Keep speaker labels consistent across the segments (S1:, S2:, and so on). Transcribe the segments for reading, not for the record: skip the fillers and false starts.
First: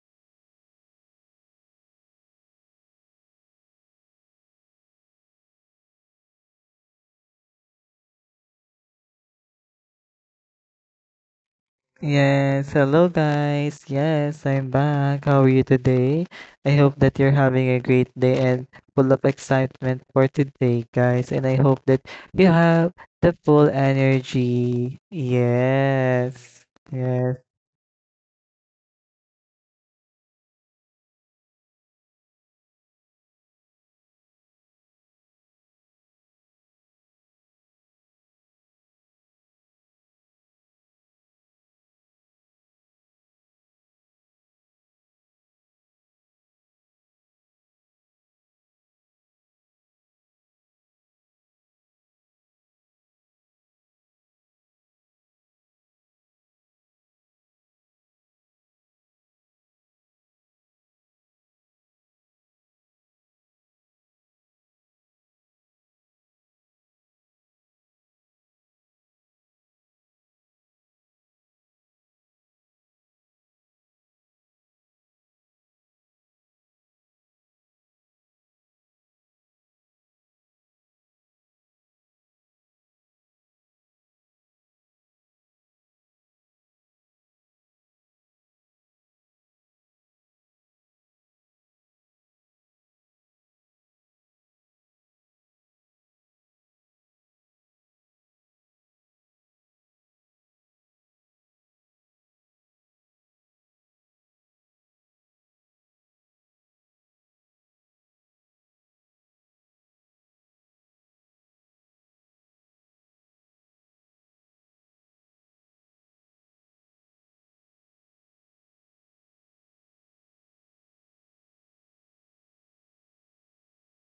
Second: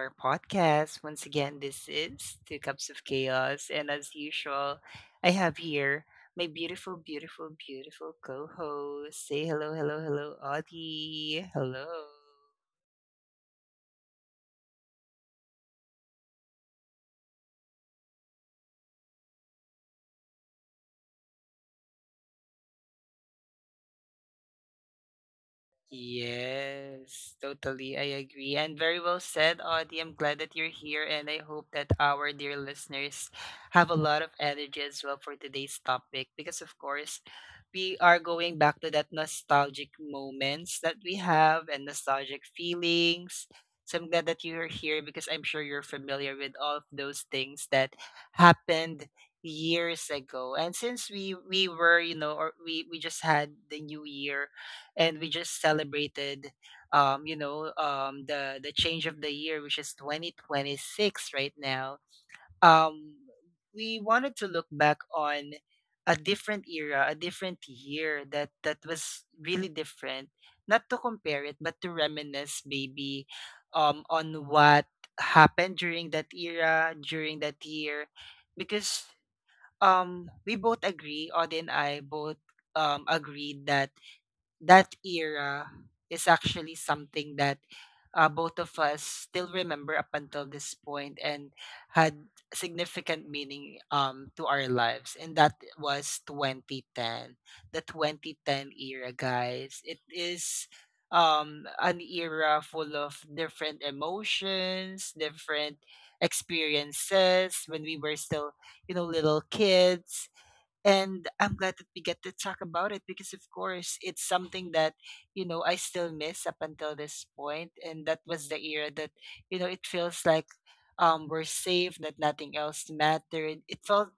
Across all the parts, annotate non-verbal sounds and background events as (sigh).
S1: our podcast. Once again, this is Two Cups of Chaos, and as usual, I have here my beautiful co host. Say hello, Audie. Hello.
S2: Yes, hello guys. Yes, I'm back. How are you today? I hope that you're having a great day and full of excitement for today, guys. And I hope that you have the full energy. Yes,
S1: Yes,
S2: yes,
S1: totally. I agree. And very well said, Audie. I'm glad that you're here. And I hope that our dear listeners have a lot of energy as well for today's topic. Because, of course, we are going back to that nostalgic moments that we have and nostalgic feelings. So I'm glad that you're here because I'm sure you're familiar with all of those things that happened years ago. And since we were, you know, or we just had the new year and we just celebrated you know the change of the year, which is 2026 right now. um we wanted to look back on a different era, a different year, that was really different. Not to compare it, but to reminisce maybe on what happened during that era, during that year, because we both agree, Audie and I both agreed that that era is actually something that both of us still remember up until this point and had significant meaning to our lives. And that was 2010. The 2010 era, guys. It is, an era full of different emotions, different experiences when we were still, you know, little kids. And I'm glad that we get to talk about it because, of course, it's something that, you know, I still miss up until this point. And that was the era that, you know, it feels like, we're safe, that nothing else mattered. It felt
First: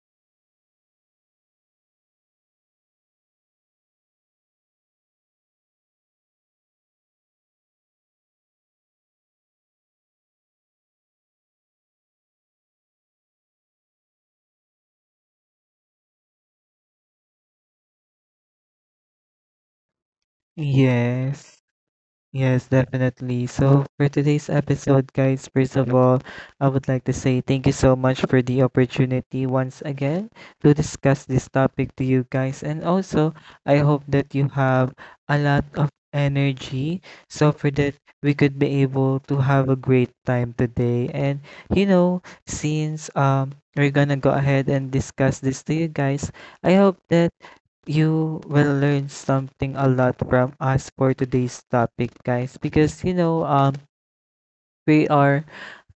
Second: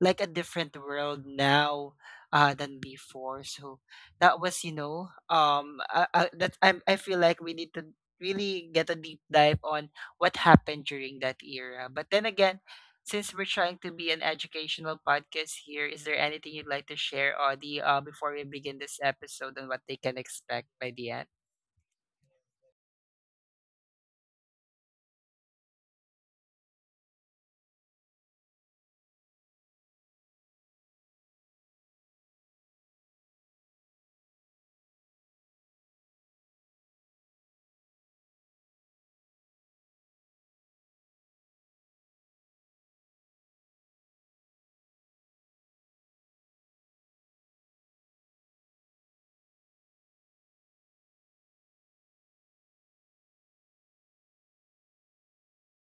S1: like a different world now, than before. So that was, you know, I, that I feel like we need to really get a deep dive on what happened during that era. But then again, since we're trying to be an educational podcast here, is there anything you'd like to share, Audie, before we begin this episode, and what they can expect by the end?
S2: yes. Yes, definitely. So, for today's episode, guys, first of all, I would like to say thank you so much for the opportunity once again to discuss this topic to you guys. And also, I hope that you have a lot of energy so for that we could be able to have a great time today. And you know, since we're gonna go ahead and discuss this to you guys, I hope that you will learn something a lot from us for today's topic, guys. Because you know, we are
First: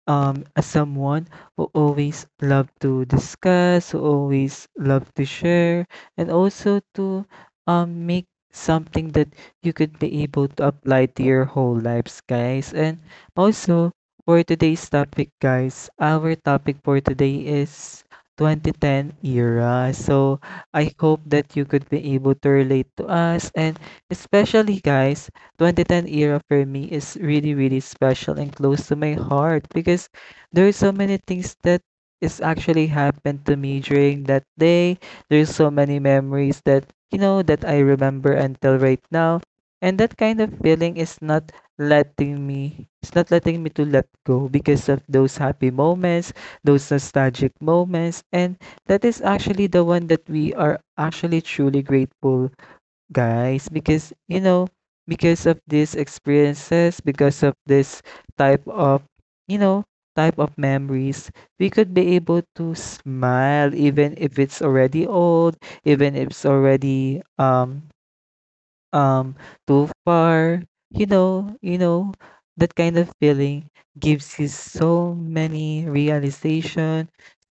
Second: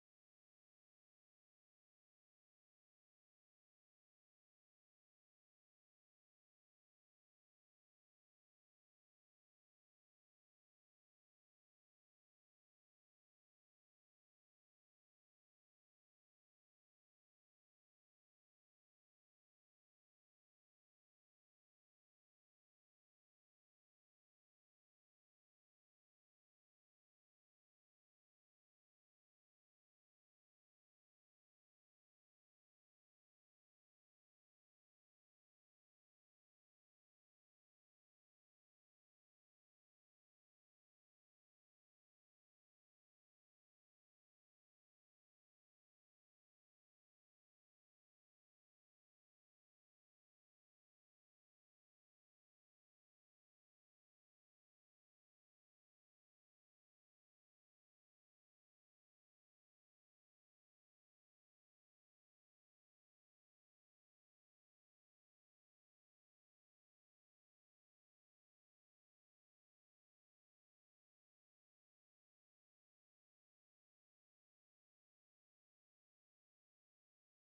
S2: as someone who always love to discuss, who always love to share, and also to make something that you could be able to apply to your whole lives, guys. And also, for today's topic, guys, our topic for today is 2010 era. So, I hope that you could be able to relate to us, and especially guys, 2010 era for me is really, really special and close to my heart because there's so many things that is actually happened to me during that day. There's so many memories that, you know, that I remember until right now. And that kind of feeling is not letting me, it's not letting me to let go because of those happy moments, those nostalgic moments. And that is actually the one that we are actually truly grateful, guys, because you know, because of these experiences, because of this type of, you know, type of memories, we could be able to smile even if it's already old, even if it's already um too far. You know, that kind of feeling gives you so many realization,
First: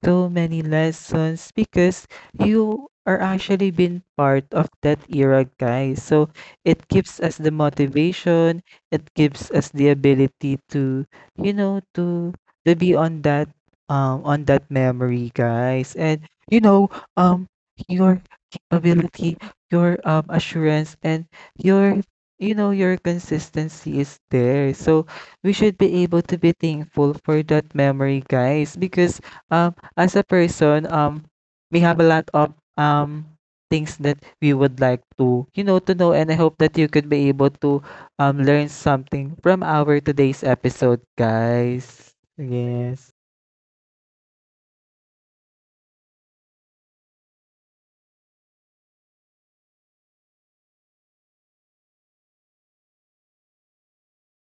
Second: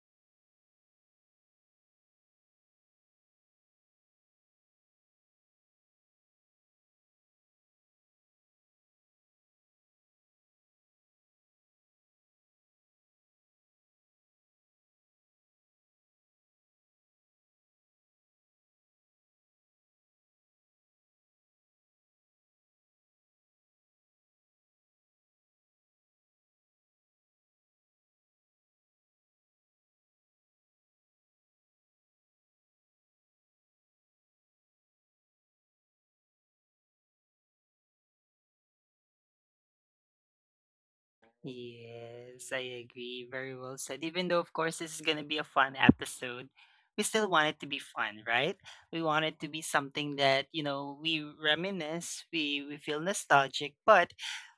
S2: so many lessons, because you are actually been part of that era, guys. So it gives us the motivation, it gives us the ability to, you know, to be on that, on that memory, guys. And you know, um your capability, your assurance, and your, you know, your consistency is there. So we should be able to be thankful for that memory, guys, because um as a person, we have a lot of um things that we would like to, you know, to know. And I hope that you could be able to learn something from our today's episode, guys.
S1: Yes, I
S2: Yes.
S1: agree. Very well said. Even though, of course, this is going to be a fun episode, we still want it to be fun, right? We want it to be something that, you know, we reminisce, we feel nostalgic, but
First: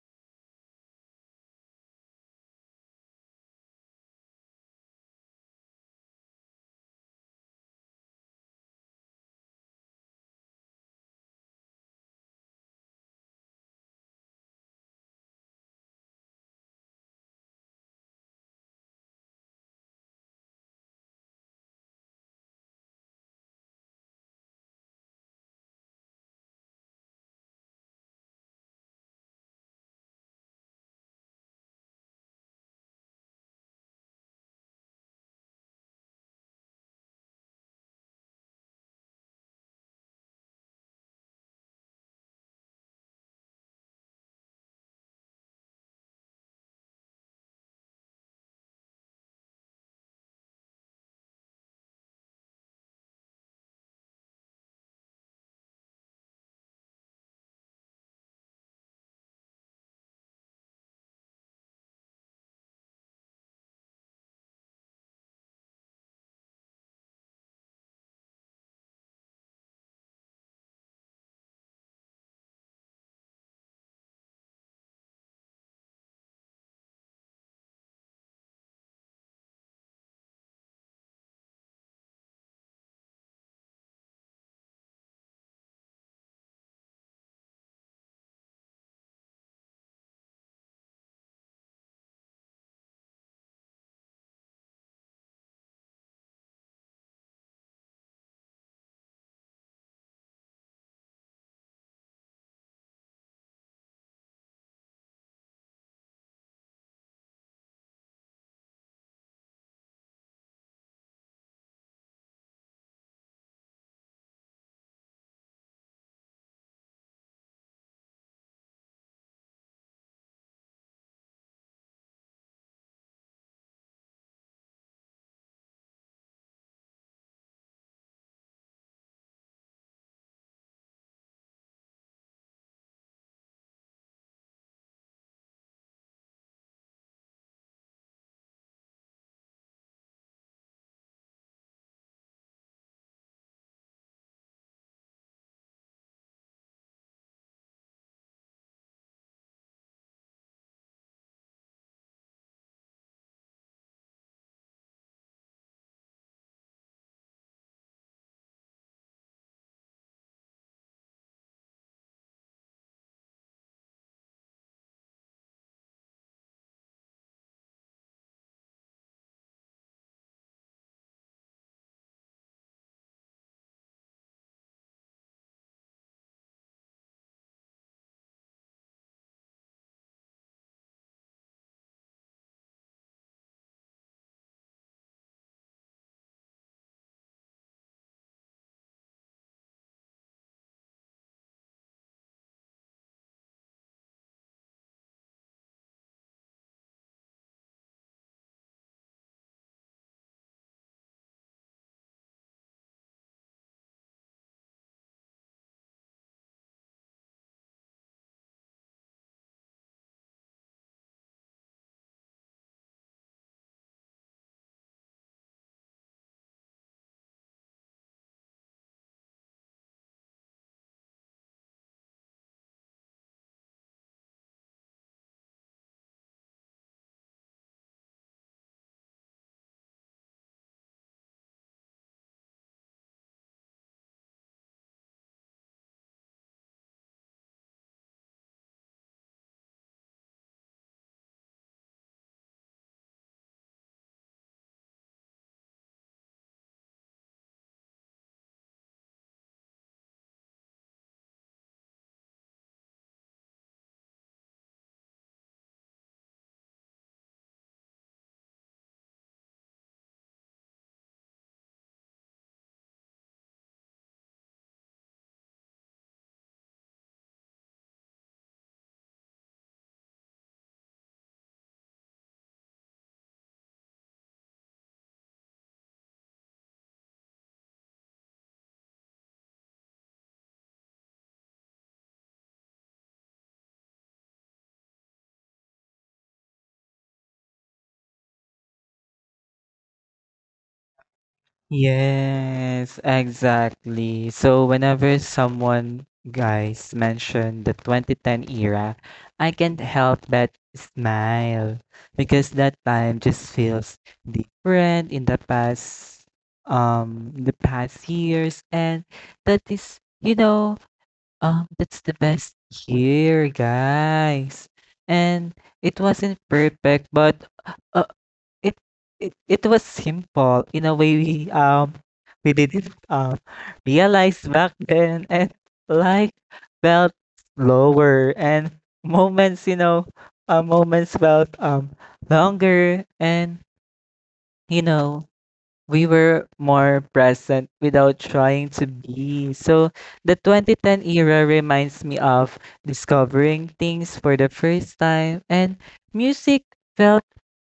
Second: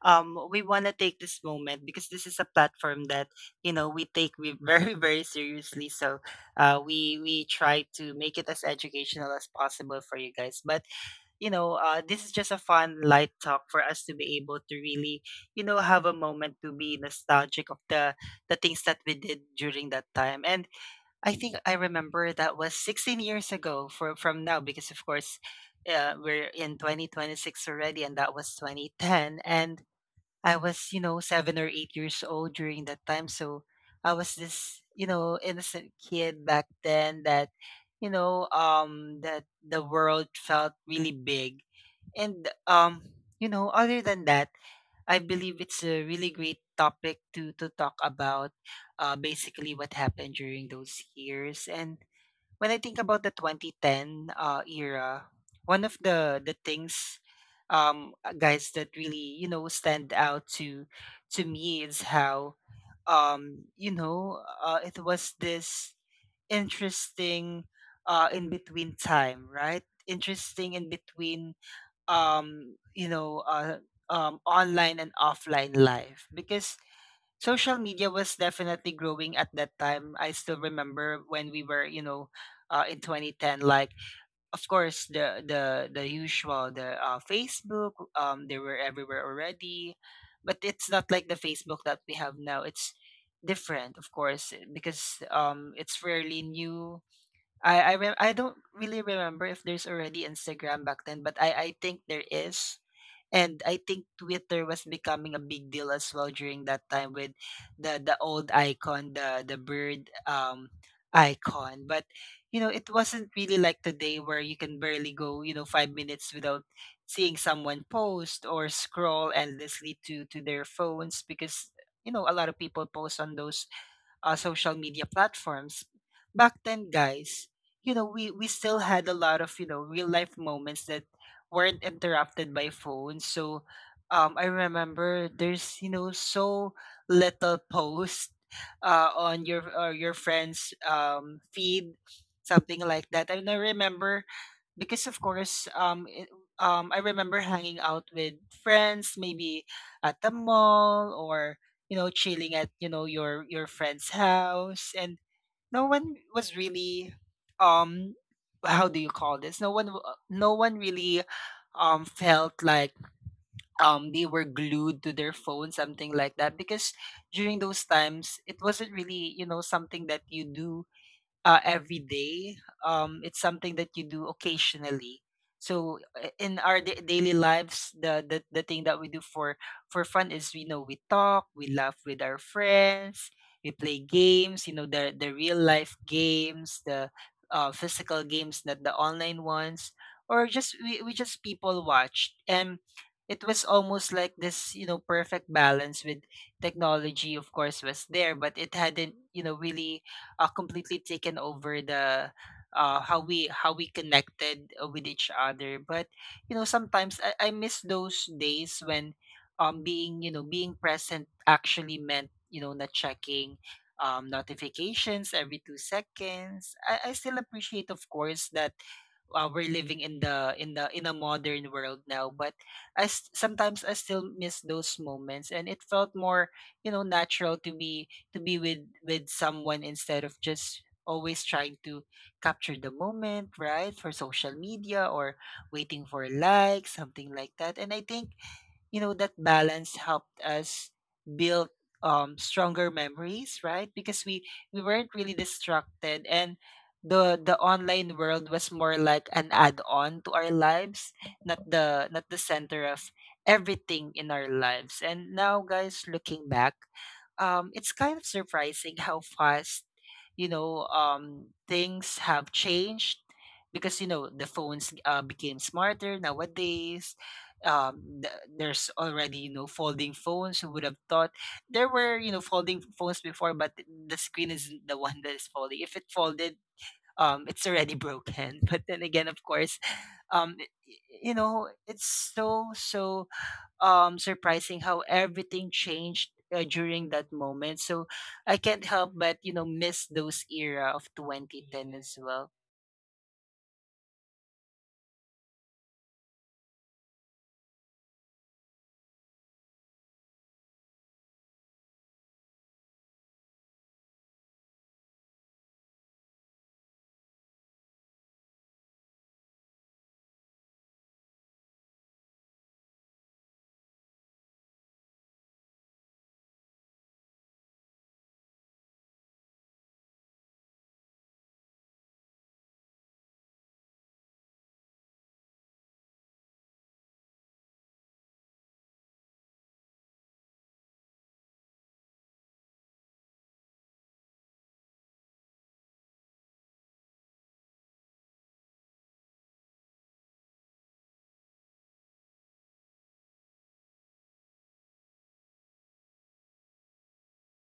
S1: we want to take this moment because this is a platform that, you know, we take we (laughs) very, very seriously. So we try to make it as educational as possible for you guys. But you know, this is just a fun, light talk for us to be able to really, you know, have a moment to be nostalgic of the things that we did during that time. And I think I remember that was 16 years ago for from now because of course, we're in 2026 already, and that was 2010. And I was, you know, seven or eight years old during that time. So I was this, you know, innocent kid back then that, you know, that the world felt really big. And, you know, other than that, I believe it's a really great topic to talk about basically what happened during those years. And when I think about the 2010 era, one of the things, guys, that really, you know, stand out to me is how, it was this interesting in between time, right? Interesting in between um you know uh online and offline life, because social media was definitely growing at that time. I still remember when we were, you know, in 2010, like of course the usual, the Facebook, they were everywhere already, but it's not like the Facebook that we have now. It's different, of course, eh, because it's fairly new. I don't really remember if there's already Instagram back then, but I think there is, and I think Twitter was becoming a big deal as well during that time with the old icon, the bird icon. But you know, it wasn't really like today where you can barely go, you know, five minutes without seeing someone post or scroll endlessly to their phones, because you know a lot of people post on those social media platforms. Back then, guys, you know, we still had a lot of, you know, real life moments that weren't interrupted by phones. So I remember there's, you know, so little post on your or your friend's feed, something like that. And I don't remember because of course I remember hanging out with friends maybe at the mall, or you know, chilling at, you know, your friend's house, and no one was really, um how do you call this, no one, no one really felt like they were glued to their phone, something like that, because during those times it wasn't really, you know, something that you do every day. It's something that you do occasionally. So in our daily lives, the thing that we do for fun is, you know, we talk, we laugh with our friends, we play games. You know, the real life games, the physical games, not the online ones, or just we just people watched and. It was almost like this, you know, perfect balance with technology. Of course, was there, but it hadn't, you know, really completely taken over the, how we connected with each other. But you know, sometimes I miss those days when being, you know, being present actually meant, you know, not checking notifications every two seconds. I still appreciate, of course, that we're living in the in the in a modern world now, but sometimes I still miss those moments, and it felt more, you know, natural to be, with someone, instead of just always trying to capture the moment, right, for social media, or waiting for likes, something like that. And I think, you know, that balance helped us build stronger memories, right, because we weren't really distracted, and the online world was more like an add-on to our lives, not the, center of everything in our lives. And now guys, looking back, it's kind of surprising how fast, you know, things have changed, because you know, the phones became smarter nowadays. There's already, you know, folding phones. Who would have thought there were, you know, folding phones before? But the screen is the one that is folding. If it folded, it's already broken (laughs) but then again, of course, you know, it's so surprising how everything changed during that moment. So I can't help but, you know, miss those era of 2010 as well.
S2: Yes, exactly. So whenever someone, guys, mention the 2010 era, I can't help but smile because that time just feels different in the past, the past years. And that is, you know, that's the best year, guys. And it wasn't perfect, but uh, it it was simple in a way we didn't realize back then. And life felt slower, and moments, you know, moments felt longer. And you know, we were more present without trying to be. So the 2010 era reminds me of discovering things for the first time, and music felt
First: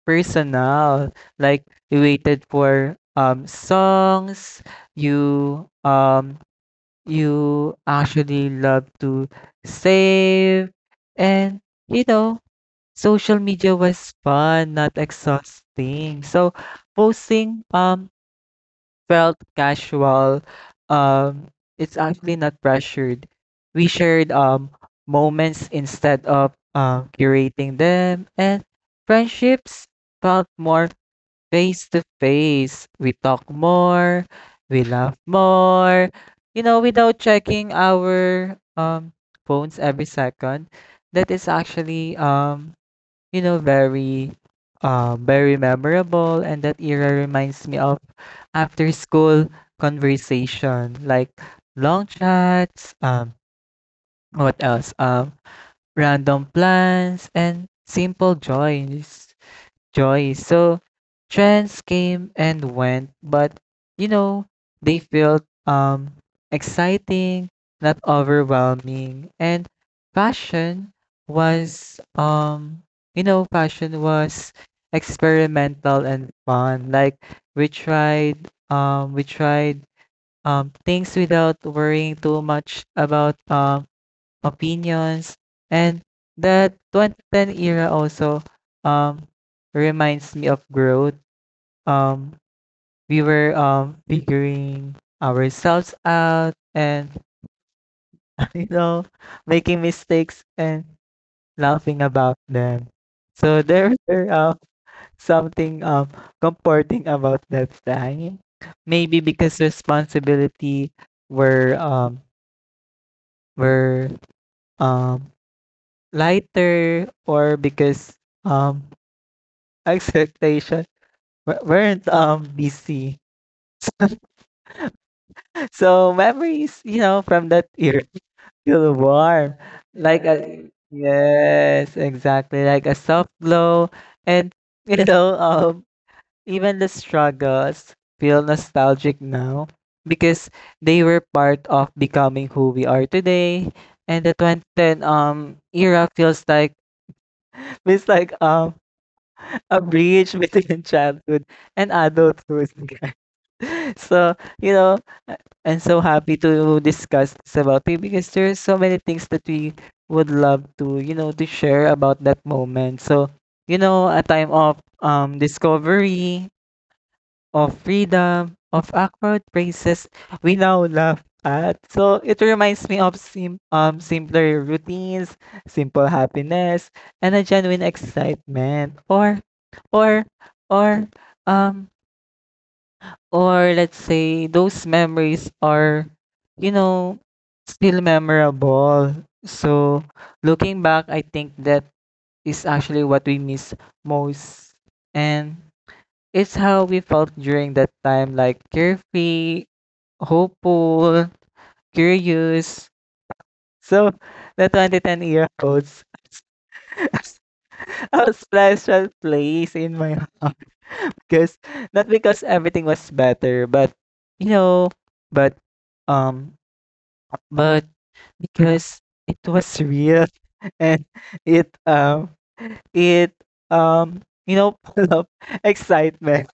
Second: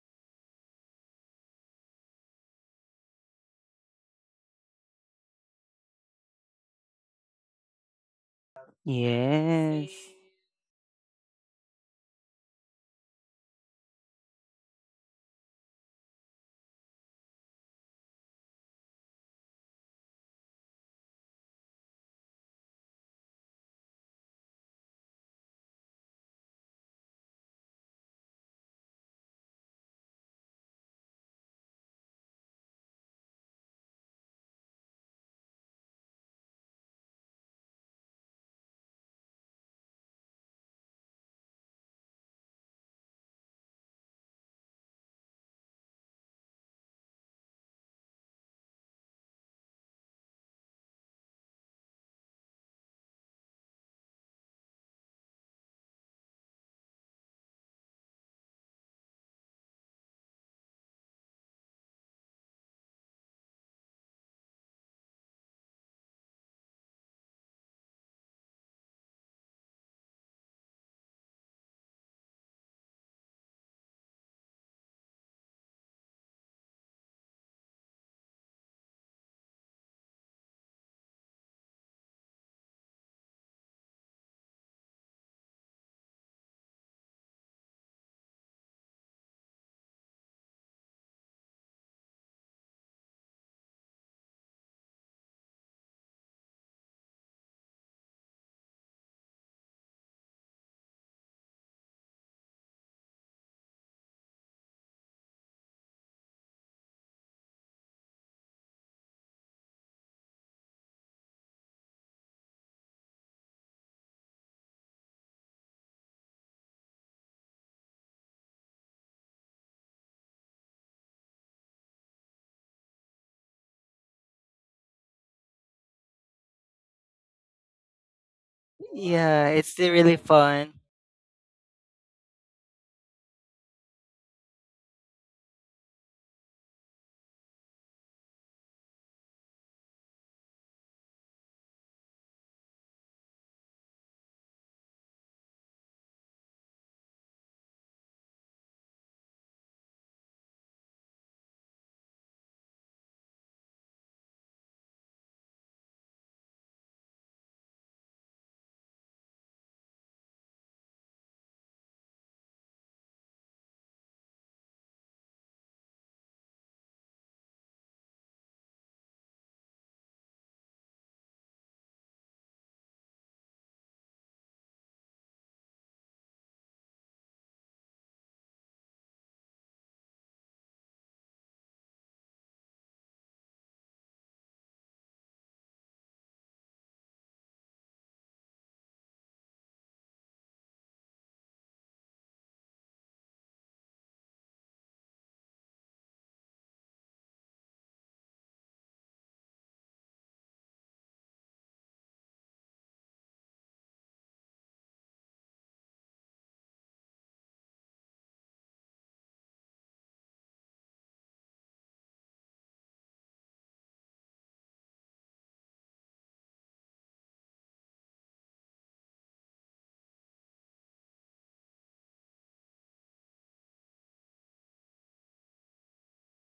S2: personal. Like you waited for songs, you you actually love to
S1: Yes,
S2: save, and you know, social media was fun, not exhausting. So posting felt casual. Um, it's actually not pressured. We shared moments instead of curating them, and friendships felt more face to face. We talk more, we laugh more, you know, without checking our, phones every second. That is actually, you know, very very memorable. And that era reminds me of after school conversation, like long chats, what else, random plans and simple joys, joy. So trends came and went, but you know, they felt exciting, not overwhelming. And fashion was you know, fashion was experimental and fun. Like we tried things without worrying too much about opinions. And that 2010 era also, um, reminds me of growth. Um, we were figuring ourselves out, and, (laughs) you know, making mistakes and laughing about them. So there (laughs) were something comforting about that time. Maybe because responsibility were um, were um, lighter, or because um (laughs) expectation weren't busy. So memories, you know, from that era feel
S1: yeah,
S2: warm.
S1: it's still really
S2: Like a,
S1: fun.
S2: yes, exactly. Like a soft glow. And you know, even the struggles feel nostalgic now, because they were part of becoming who we are today. And the 2010 era feels like a bridge (laughs) between childhood and adulthood. (laughs) So, you know, I- I'm so happy to discuss this about it because there's so many things that we would love to, you know, to share about that moment. So, you know, a time of discovery, of freedom, of awkward phrases we now laugh at. So it reminds me of simpler routines, simple happiness, and a genuine excitement. Or, or, um, or let's say those memories are, you know, still memorable. So looking back, I think that is actually what we miss most. And it's how we felt during that time, like carefree, hopeful, curious. So, the 2010 year olds (laughs) a special place in my heart. Because, not because everything was better, but, you know, but, um, but because it was real (laughs) and it, um, it, um, you know, (laughs) full of excitement.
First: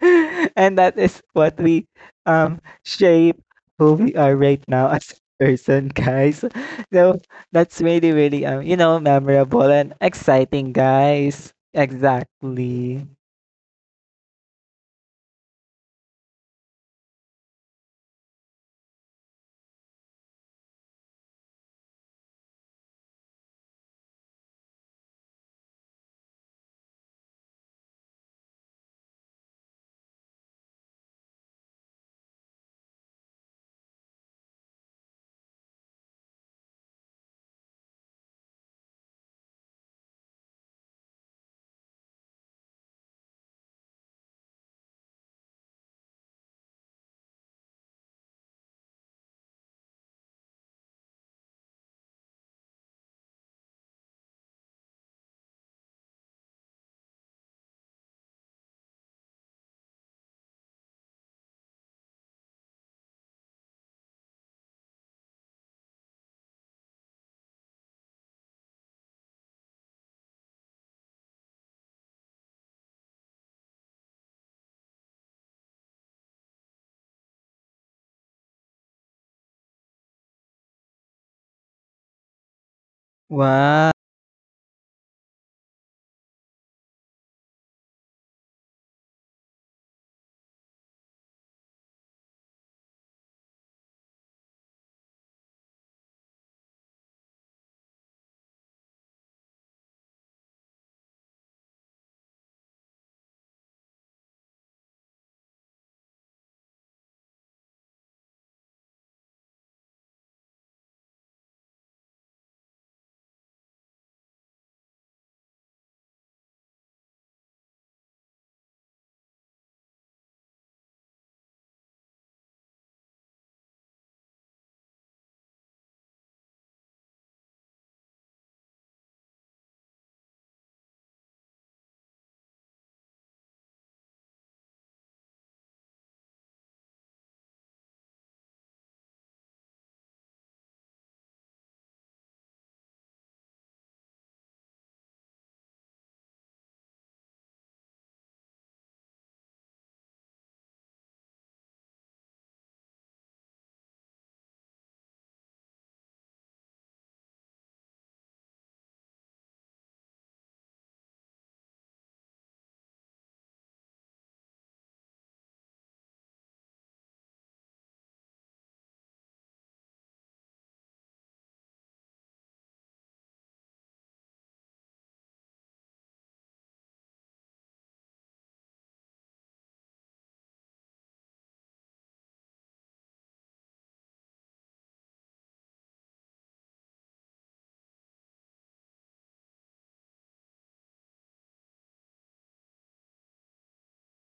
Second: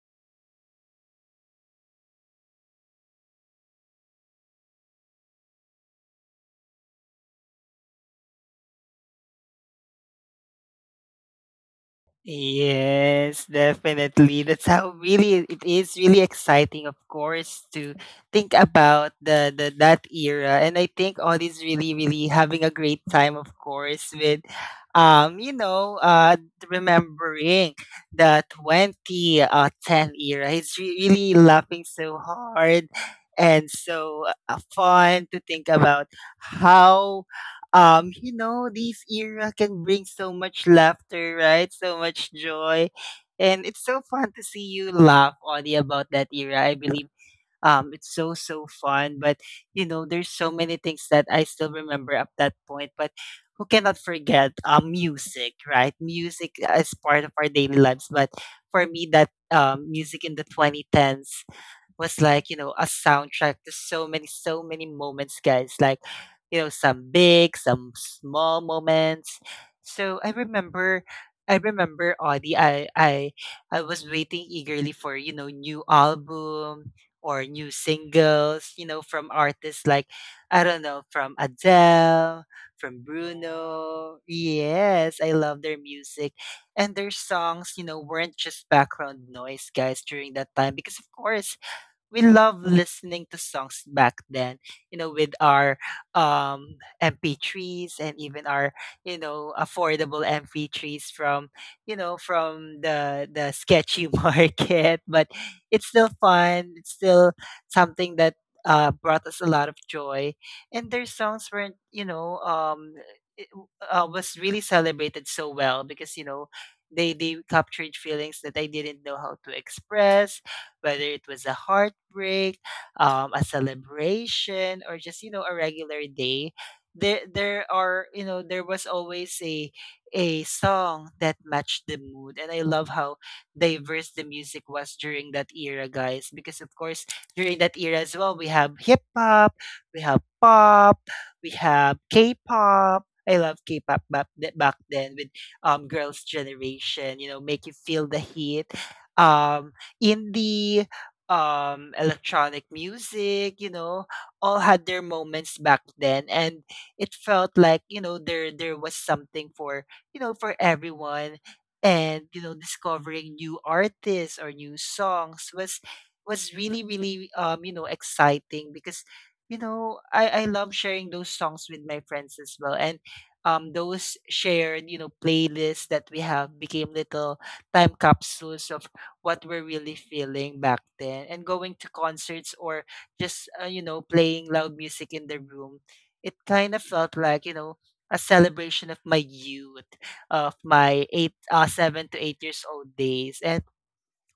S2: (laughs) And that is what we shape who we are right now (laughs) as a person, guys. So that's really, really, you know, memorable and exciting, guys. Exactly.
S1: Yes, definitely. That's how really it is really exciting, of course, to think about the that era. And I think all is really, really having a great time, of course, with, you know, remembering the 20 ten era. It's really laughing so hard, and so fun to think about how, you know, this era can bring so much laughter, right? So much joy. And it's so fun to see you laugh, Audie, about that era. I believe it's so fun. But, you know, there's so many things that I still remember up that point. But who cannot forget music, right? Music is part of our daily lives. But for me, that, music in the 2010s was like, you know, a soundtrack to so many, so many moments, guys. Like, you know, some big, some small moments. So I remember, Audie, I was waiting eagerly for, you know, new album or new singles, you know, from artists like, I don't know, from Adele, from
S2: Wow.
S1: Bruno. Yes, I love their music. And their songs, you know, weren't just background noise, guys, during that time. Because, of course, we love listening to songs back then, you know, with our, um, MP3s, and even our, you know, affordable MP3s from, you know, from the sketchy (laughs) market. But it's still fun. It's still something that brought us a lot of joy. And their songs weren't, you know, it, was really celebrated so well, because you know they captured feelings that I didn't know how to express, whether it was a heartbreak, a celebration, or just, you know, a regular day. There are there was always a song that matched the mood, and I love how diverse the music was during that era, guys. Because of course during that era as well, we have hip hop, we have pop, we have K-pop. I love K-pop back then with Girls' Generation. You know, make you feel the heat. Um, indie, electronic music, all had their moments back then, and it felt like there was something for for everyone, and discovering new artists or new songs was really really exciting because I love sharing those songs with my friends as well. And Those shared playlists that we have became little time capsules of what we're really feeling back then, and going to concerts or just playing loud music in the room, it kind of felt like a celebration of my youth, of my eight 7 to 8 years old days. And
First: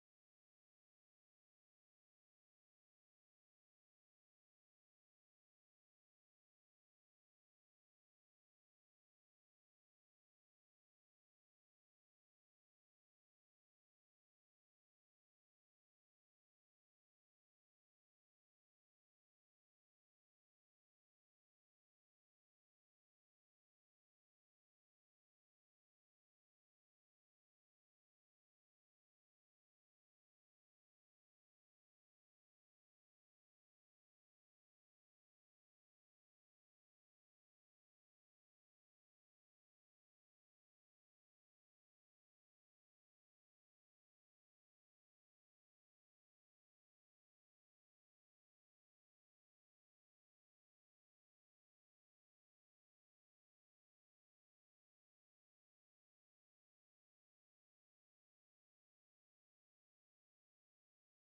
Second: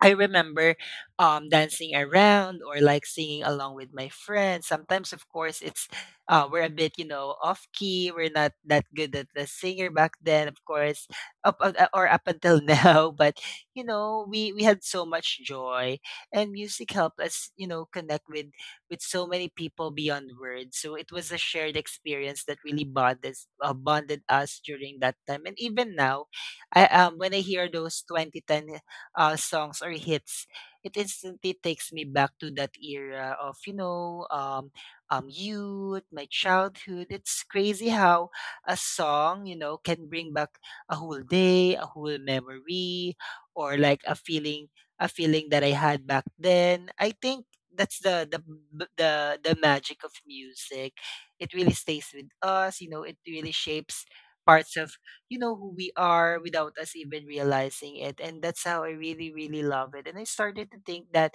S1: I remember dancing around or like singing along with my friends. Sometimes, of course, it's we're a bit, you know, off key. We're not that good at the singer back then, of course, up, up- or up until (laughs) now. But you know, we had so much joy, and music helped us, you know, connect with so many people beyond words. So it was a shared experience that really bonded bonded us during that time, and even now, I when I hear those 2010 songs or hits, it instantly takes me back to that era of youth, my childhood. It's crazy how a song can bring back a whole day, a whole memory, or like a feeling that I had back then. I think that's the b- the magic of music. It really stays with us. You know, it really shapes parts of who we are without us even realizing it, and that's how I really really love it. And I started to think that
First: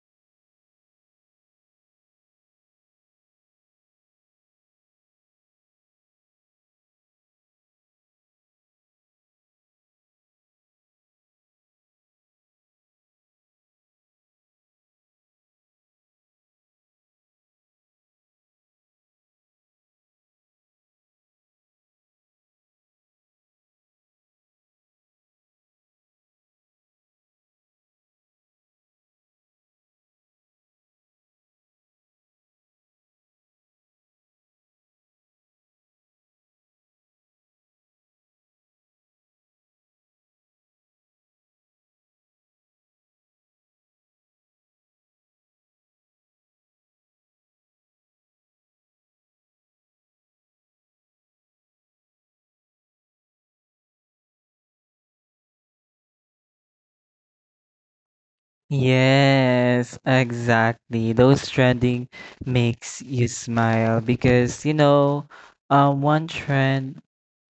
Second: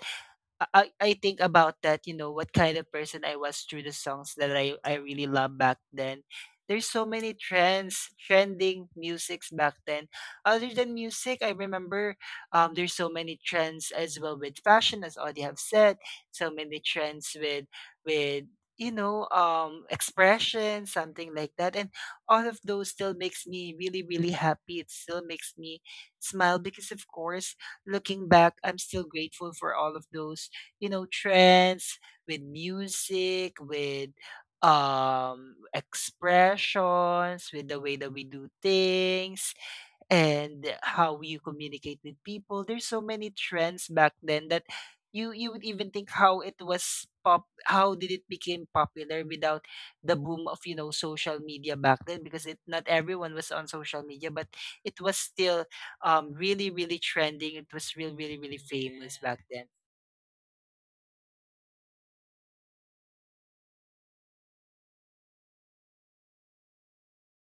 S1: I think about that, you know, what kind of person I was through the songs that I really loved back then. There's so many trends, trending musics back then. Other than music, I remember there's so many trends as well with fashion, as already have said. So many trends with with expression, something like that. And all of those still makes me really really happy. It still makes me smile because of course, looking back, I'm still grateful for all of those, you know, trends, with music, with expressions, with the way that we do things and how you communicate with people. There's so many trends back then that you would even think how it was pop, how did it became popular without the boom of, you know, social media back then, because it not everyone was on social media, but it was still really really trending, it was real really really famous. Yeah, back then.
S2: Yes, exactly. Those trending makes you smile because you know, one trend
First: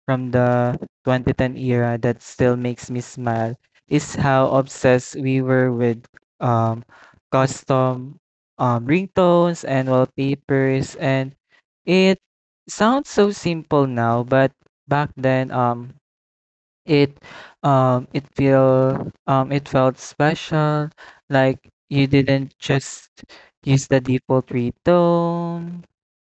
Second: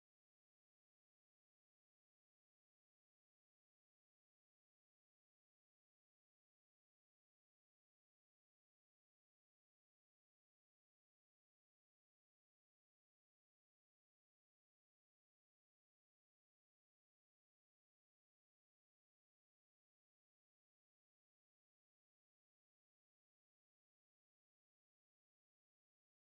S2: from the 2010 era that still makes me smile is how obsessed we were with um, custom, ringtones and wallpapers. And it sounds so simple now, but back then, it it felt special. Like you didn't just use the default ringtone,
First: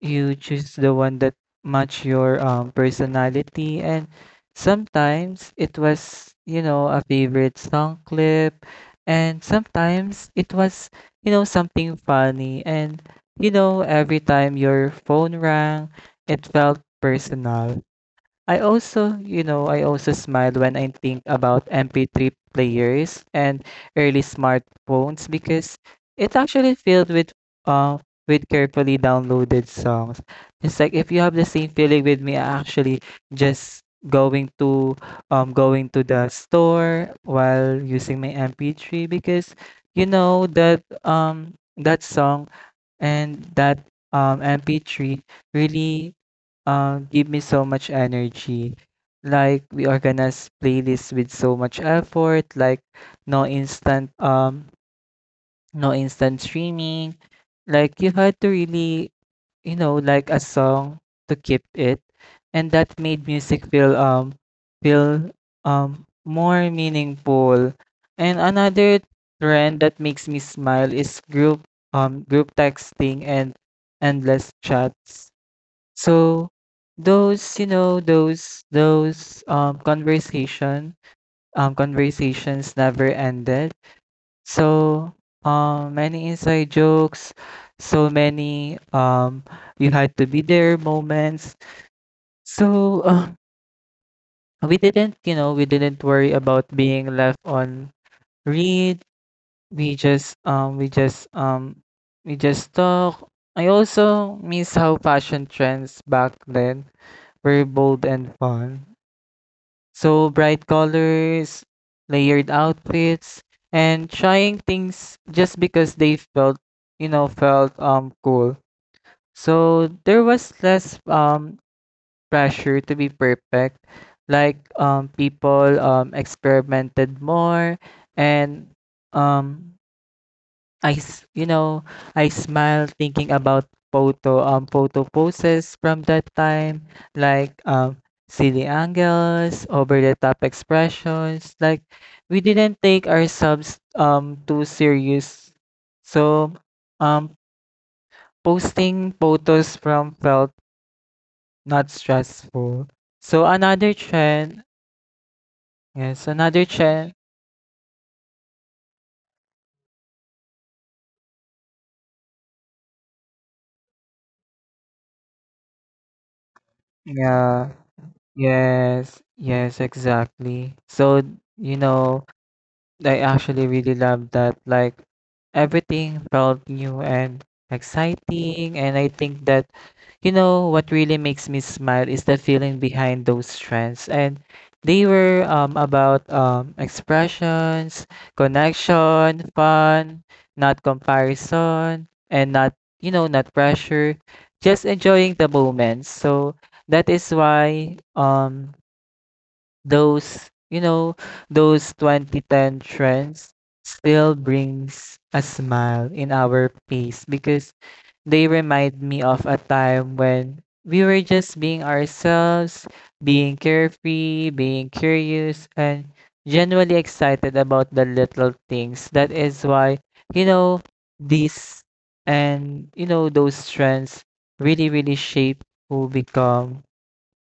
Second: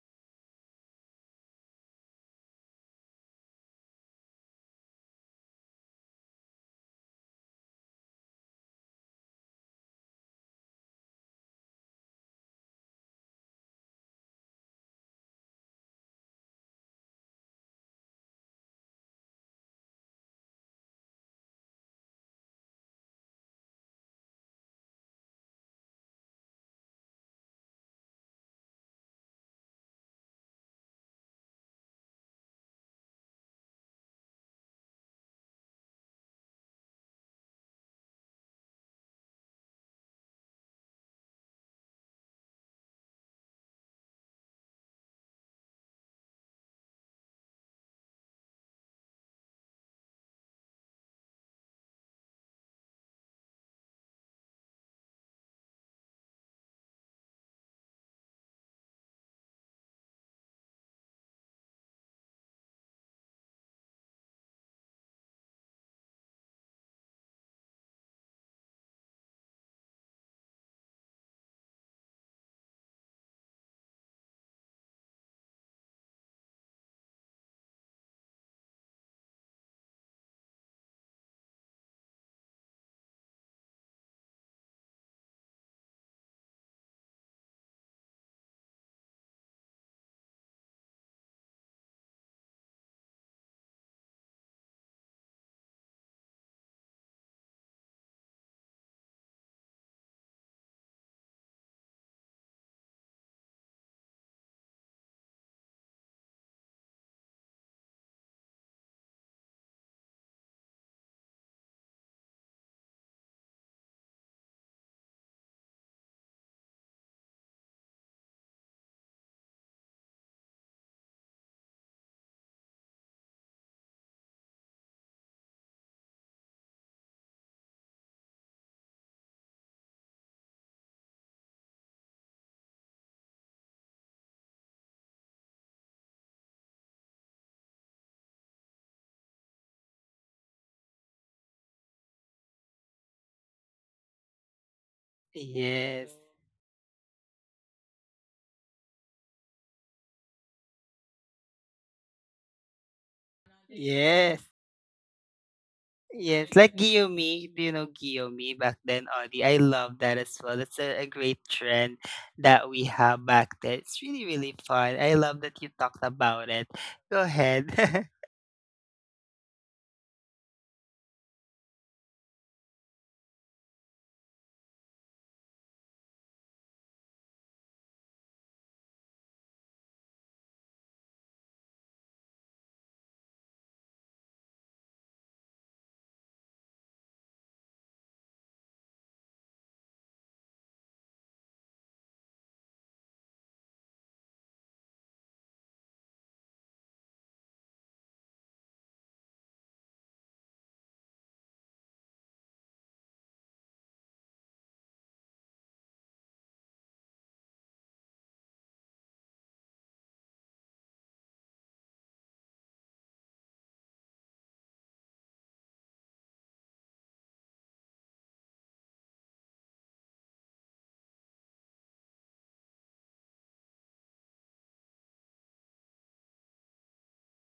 S2: you choose the one that match your, personality. And sometimes it was, you know, a favorite song clip, and sometimes it was, you know, something funny. And you know, every time your phone rang, it felt personal. I also, you know, I also smile when I think about MP3 players and early smartphones because it's actually filled uh with carefully downloaded songs. It's like if you have the same feeling with me, I actually just going to, going to the store while using my MP3, because you know that, that song, and that, MP3 really give me so much energy. Like we organize playlists with so much effort, like no instant um no instant streaming. Like you had to really, you know, like a song to keep it. And that made music feel more meaningful. And another trend that makes me smile is group texting and endless chats. So those, you know, those conversations never ended. So many inside jokes, so many, you had to be there moments. So we didn't worry about being left on read. We just um we just um we just talk. I also miss how fashion trends back then were bold and fun. So bright colors, layered outfits, and trying things just because they felt, you know, felt cool. So there was less pressure to be perfect. Like people experimented more. And um you know, I smile thinking about photo poses from that time, like, silly angles, over the top expressions. Like we didn't take ourselves too serious,
S1: Yes.
S2: so, um, posting photos from felt not stressful. So another
S1: Yes,
S2: trend, yes,
S1: Yes,
S2: another
S1: like
S2: trend,
S1: Giomi, do you know Giomi back then, Audie? I love that as well. That's a great trend that we have back then. It's really, really fun. I love that you talked about it. Go
S2: yeah,
S1: ahead. (laughs)
S2: yes, yes, exactly. So you know, I actually really love that. Like everything felt new and exciting. And I think that, you know, what really makes me smile is the feeling behind those trends. And they were, about, expressions, connection, fun, not comparison, and not, you know, not pressure, just enjoying the moment. So that is why, those you know, those 2010 trends still brings a smile in our face, because they remind me of a time when we were just being ourselves, being carefree, being curious, and genuinely excited about the little things. That is why, you know, these, and you know, those trends really really shape who become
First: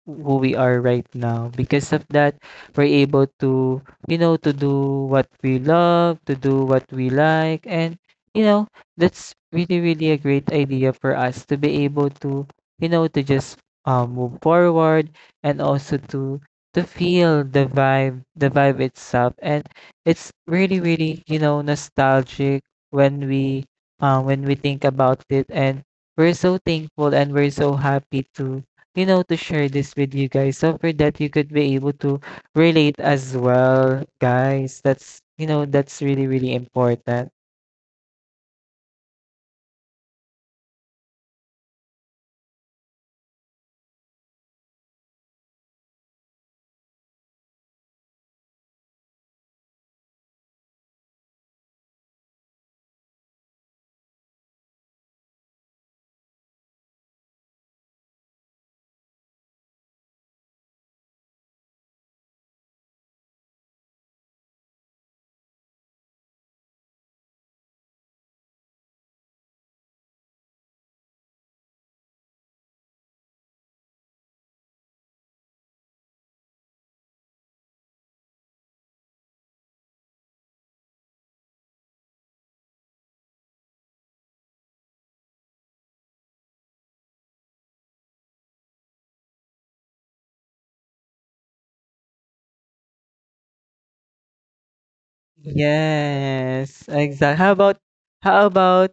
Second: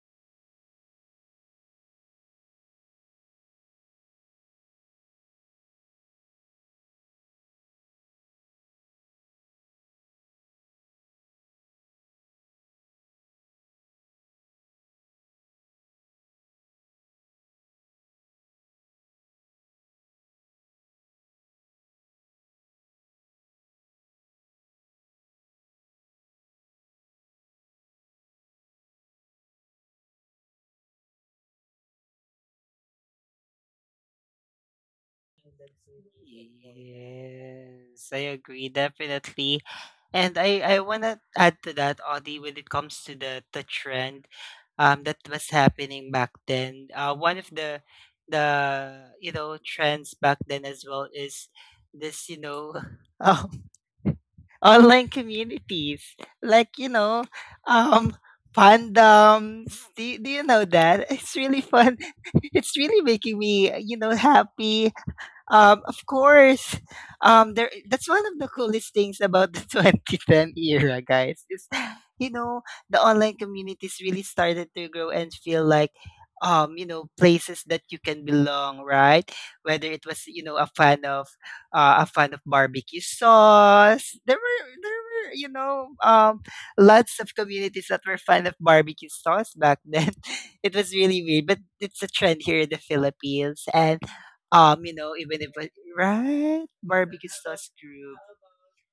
S2: who we are right now. Because of that, we're able to, you know, to do what we love, to do what we like. And, you know, that's really, really a great idea for us to be able to, you know, to just, move forward, and also to feel the vibe itself. And it's really, really, you know, nostalgic when we, when we think about it. And we're so thankful and we're so happy to, you know, to share this with you guys. So for that, you could be able to relate as well, guys. That's really, really important.
S1: Yes, I agree, definitely. And I want to add to that, Audie, when it comes to the trend that was happening back then. One of the you know trends back then as well is this, you know, (laughs) um, online communities, like, you know, um fandoms, do you know that? It's really fun. (laughs) It's really making me, you know, happy. Of course, there. That's one of the coolest things about the (laughs) 2010 era, guys. Is, you know, the online communities really started to grow and feel like, you know, places that you can belong, right? Whether it was, you know, a fan of barbecue sauce. There were, you know, lots of communities that were fan of barbecue sauce back then. (laughs) It was really weird, but it's a trend here in the Philippines, and you know, even if like, right,
S2: Yes,
S1: barbecue
S2: exactly.
S1: sauce group.
S2: How about,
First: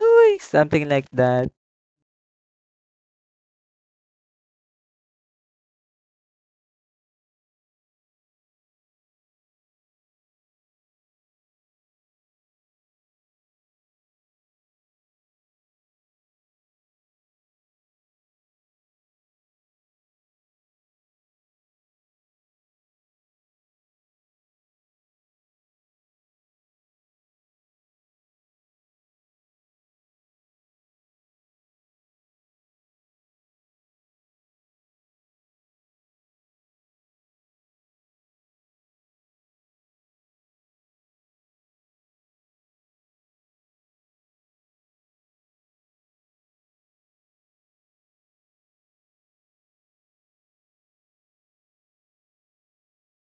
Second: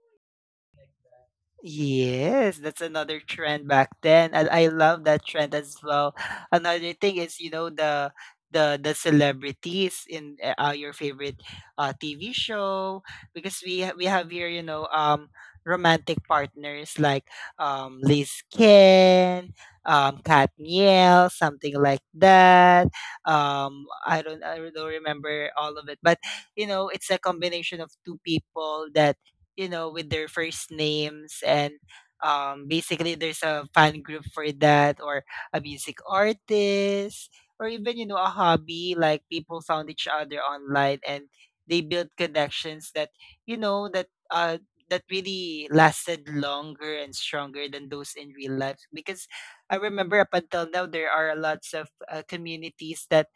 S2: Uy, something like that.
S1: Yes, that's another trend back then, and I love that trend as well. Another thing is, you know, the celebrities in your favorite TV show, because we have here, you know, romantic partners like Liz Ken, Kat Niel, something like that. I don't remember all of it, but you know, it's a combination of two people that, you know, with their first names. And basically there's a fan group for that, or a music artist, or even, you know, a hobby. Like people found each other online and they built connections that, you know that uh that really lasted longer and stronger than those in real life, because I remember up until now there are lots of communities that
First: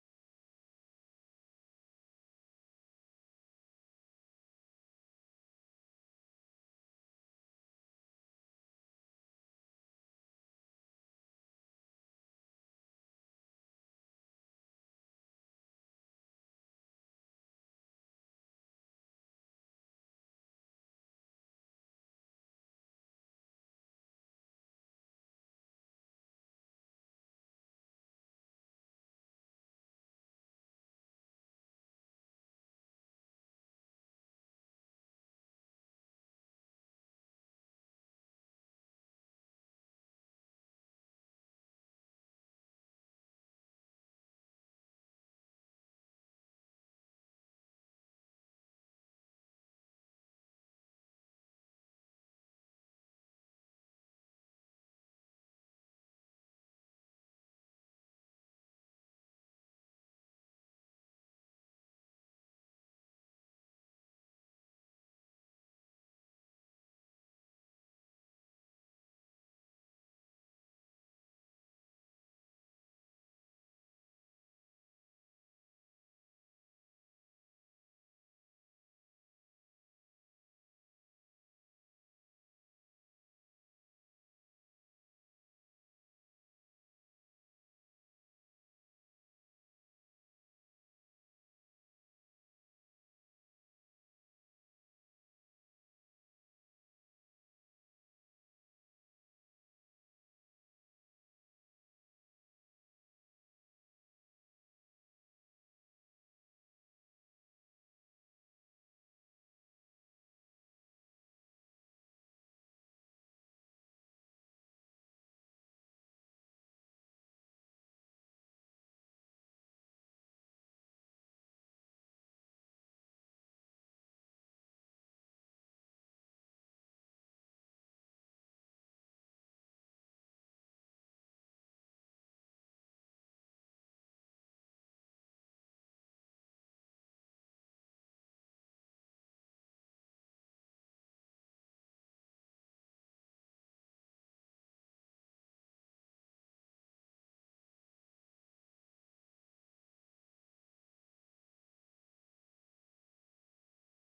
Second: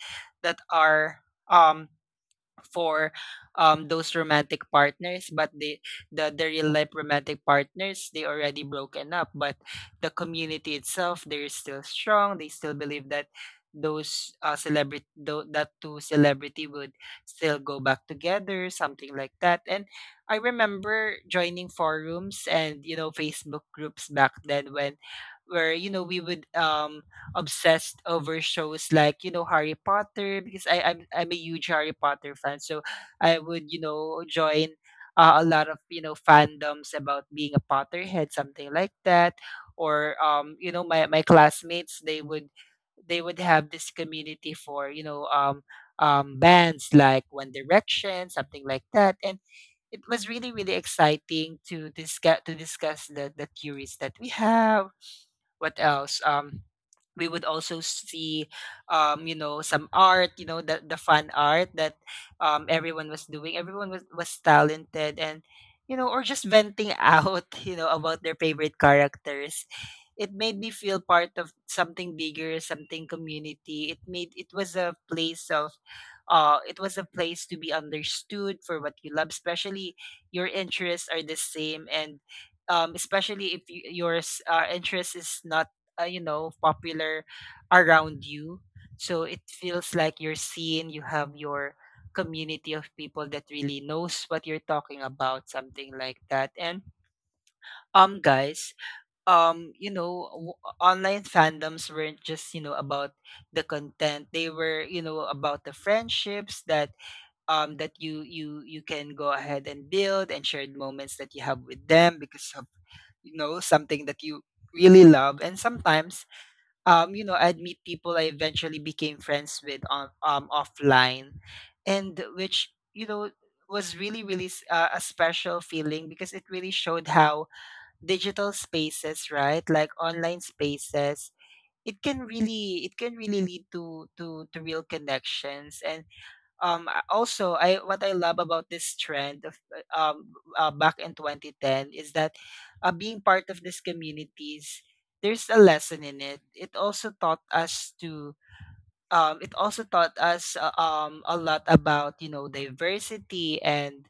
S1: are um for those romantic partners, but the real life romantic partners, they already broken up, but the community itself, they're still strong. They still believe that those celebrity, that two celebrity would still go back together, something like that. And I remember joining forums and, you know, Facebook groups back then, when where, you know, we would obsessed over shows like, you know, Harry Potter, because I'm a huge Harry Potter fan. So I would, you know, join a lot of, you know, fandoms about being a Potterhead, something like that. Or you know, my classmates, they would have this community for, you know, bands like One Direction, something like that. And it was really really exciting to discuss the theories that we have. What else? We would also see, you know, some art, you know, the fun art that everyone was doing. Everyone was, talented, and, you know, or just venting out, (laughs) you know, about their favorite characters. It made me feel part of something bigger, something community. It was a place of, it was a place to be understood for what you love, especially your interests are the same, and especially if yours interest is not you know, popular around you. So it feels like you're seen, you have your community of people that really knows what you're talking about, something like that. And guys, you know, online fandoms weren't just, you know, about the content. They were, you know, about the friendships that that you can go ahead and build, and shared moments that you have with them because of, you know, something that you really love. And sometimes, you know, I'd meet people I eventually became friends with on offline, and which, you know, was really really a special feeling, because it really showed how digital spaces, right, like online spaces, it can really lead to real connections. And also, I, what I love about this trend of back in 2010 is that, being part of these communities, there's a lesson in it. It also taught us to it also taught us a lot about, you know, diversity and,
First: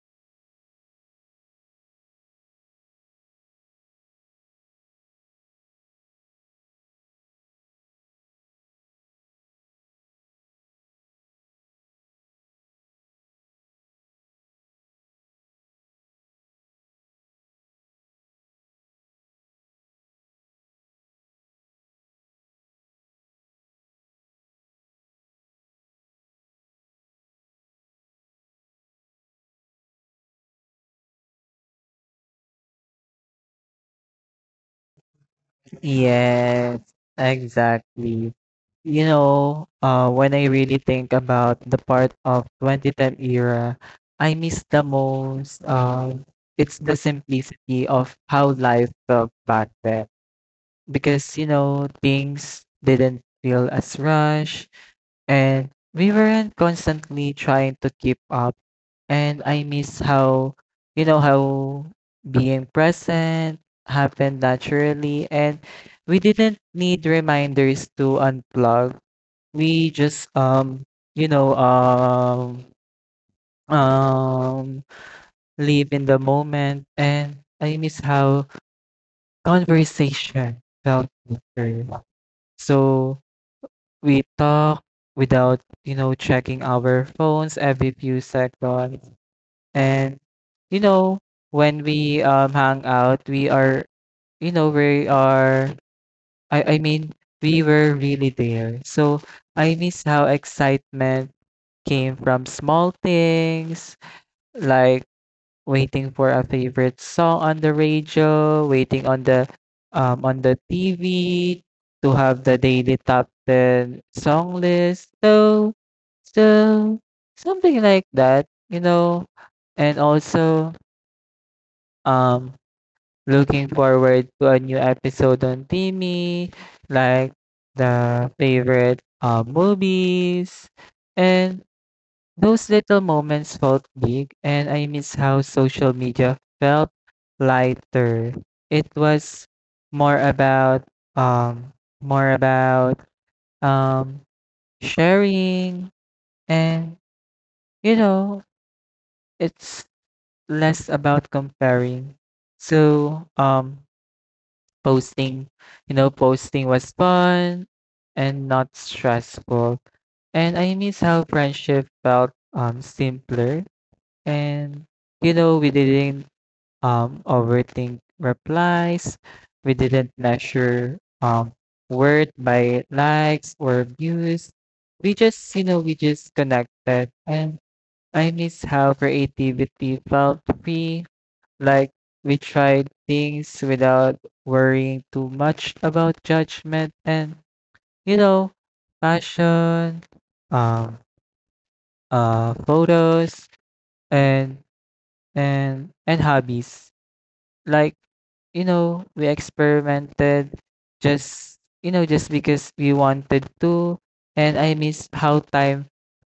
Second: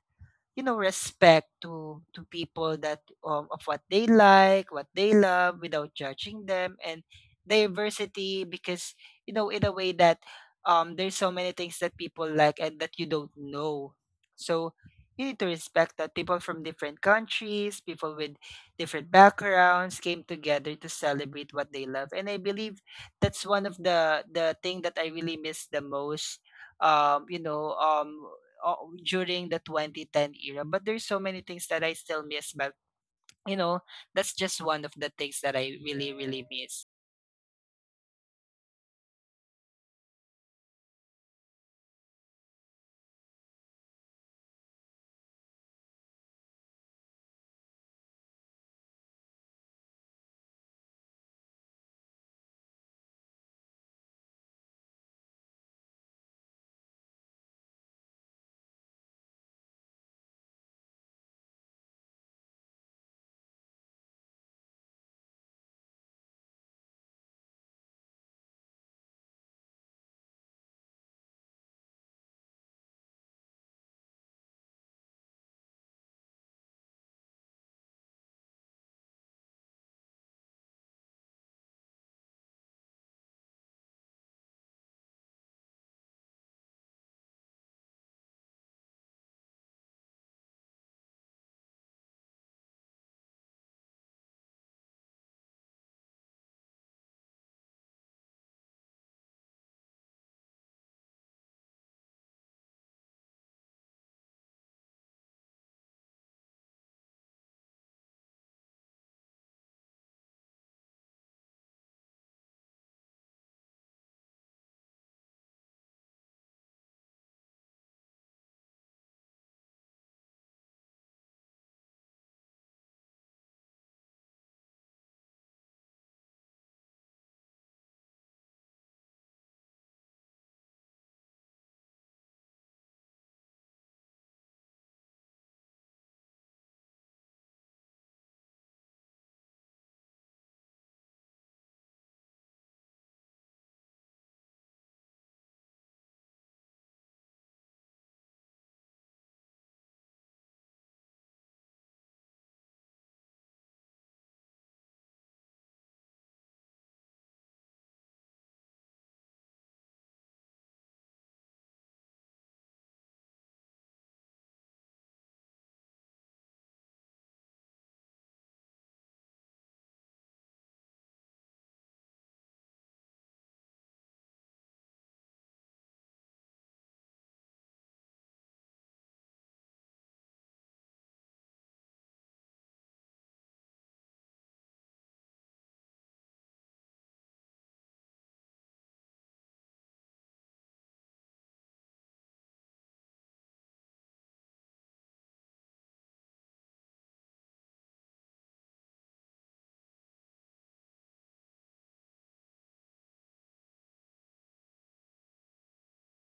S1: you know, respect to people that of what they like, what they love, without judging them, and diversity, because, you know, in a way that there's so many things that people like and that you don't know. So you need to respect that people from different countries, people with different backgrounds came together to celebrate what they love. And I believe that's one of the thing that I really miss the most, um you know um uh, during the 2010 era. But there's so many things that I still miss. But you know, that's just one of the things that I really, really
S2: Yes,
S1: miss.
S2: exactly. You know, when I really think about the part of 2010 era, I miss the most. It's the simplicity of how life felt back then, because you know things didn't feel as rushed and we weren't constantly trying to keep up. And I miss how, you know, how being present happened naturally, and we didn't need reminders to unplug. We just you know um um live in the moment. And I miss how conversation felt natural. So we talk without, you know, checking our phones every few seconds. And, you know, when we hang out, we are, you know, we are, I mean, we were really there. So I miss how excitement came from small things like waiting for a favorite song on the radio, waiting on the TV to have the daily top 10 song list. So so something like that, you know. And also um looking forward to a new episode on Timmy, like the favorite movies, and those little moments felt big. And I miss how social media felt lighter. It was more about um more about um sharing, and you know, it's less about comparing. So posting, you know, posting was fun and not stressful. And I miss how friendship felt simpler. And you know, we didn't overthink replies. We didn't measure worth by likes or views. We just, you know, we just connected. And I miss how creativity felt free. Like we tried things without worrying too much about judgment, and you know, fashion, um, photos, and and hobbies. Like you know, we experimented just, you know, just because we wanted to. And I miss how time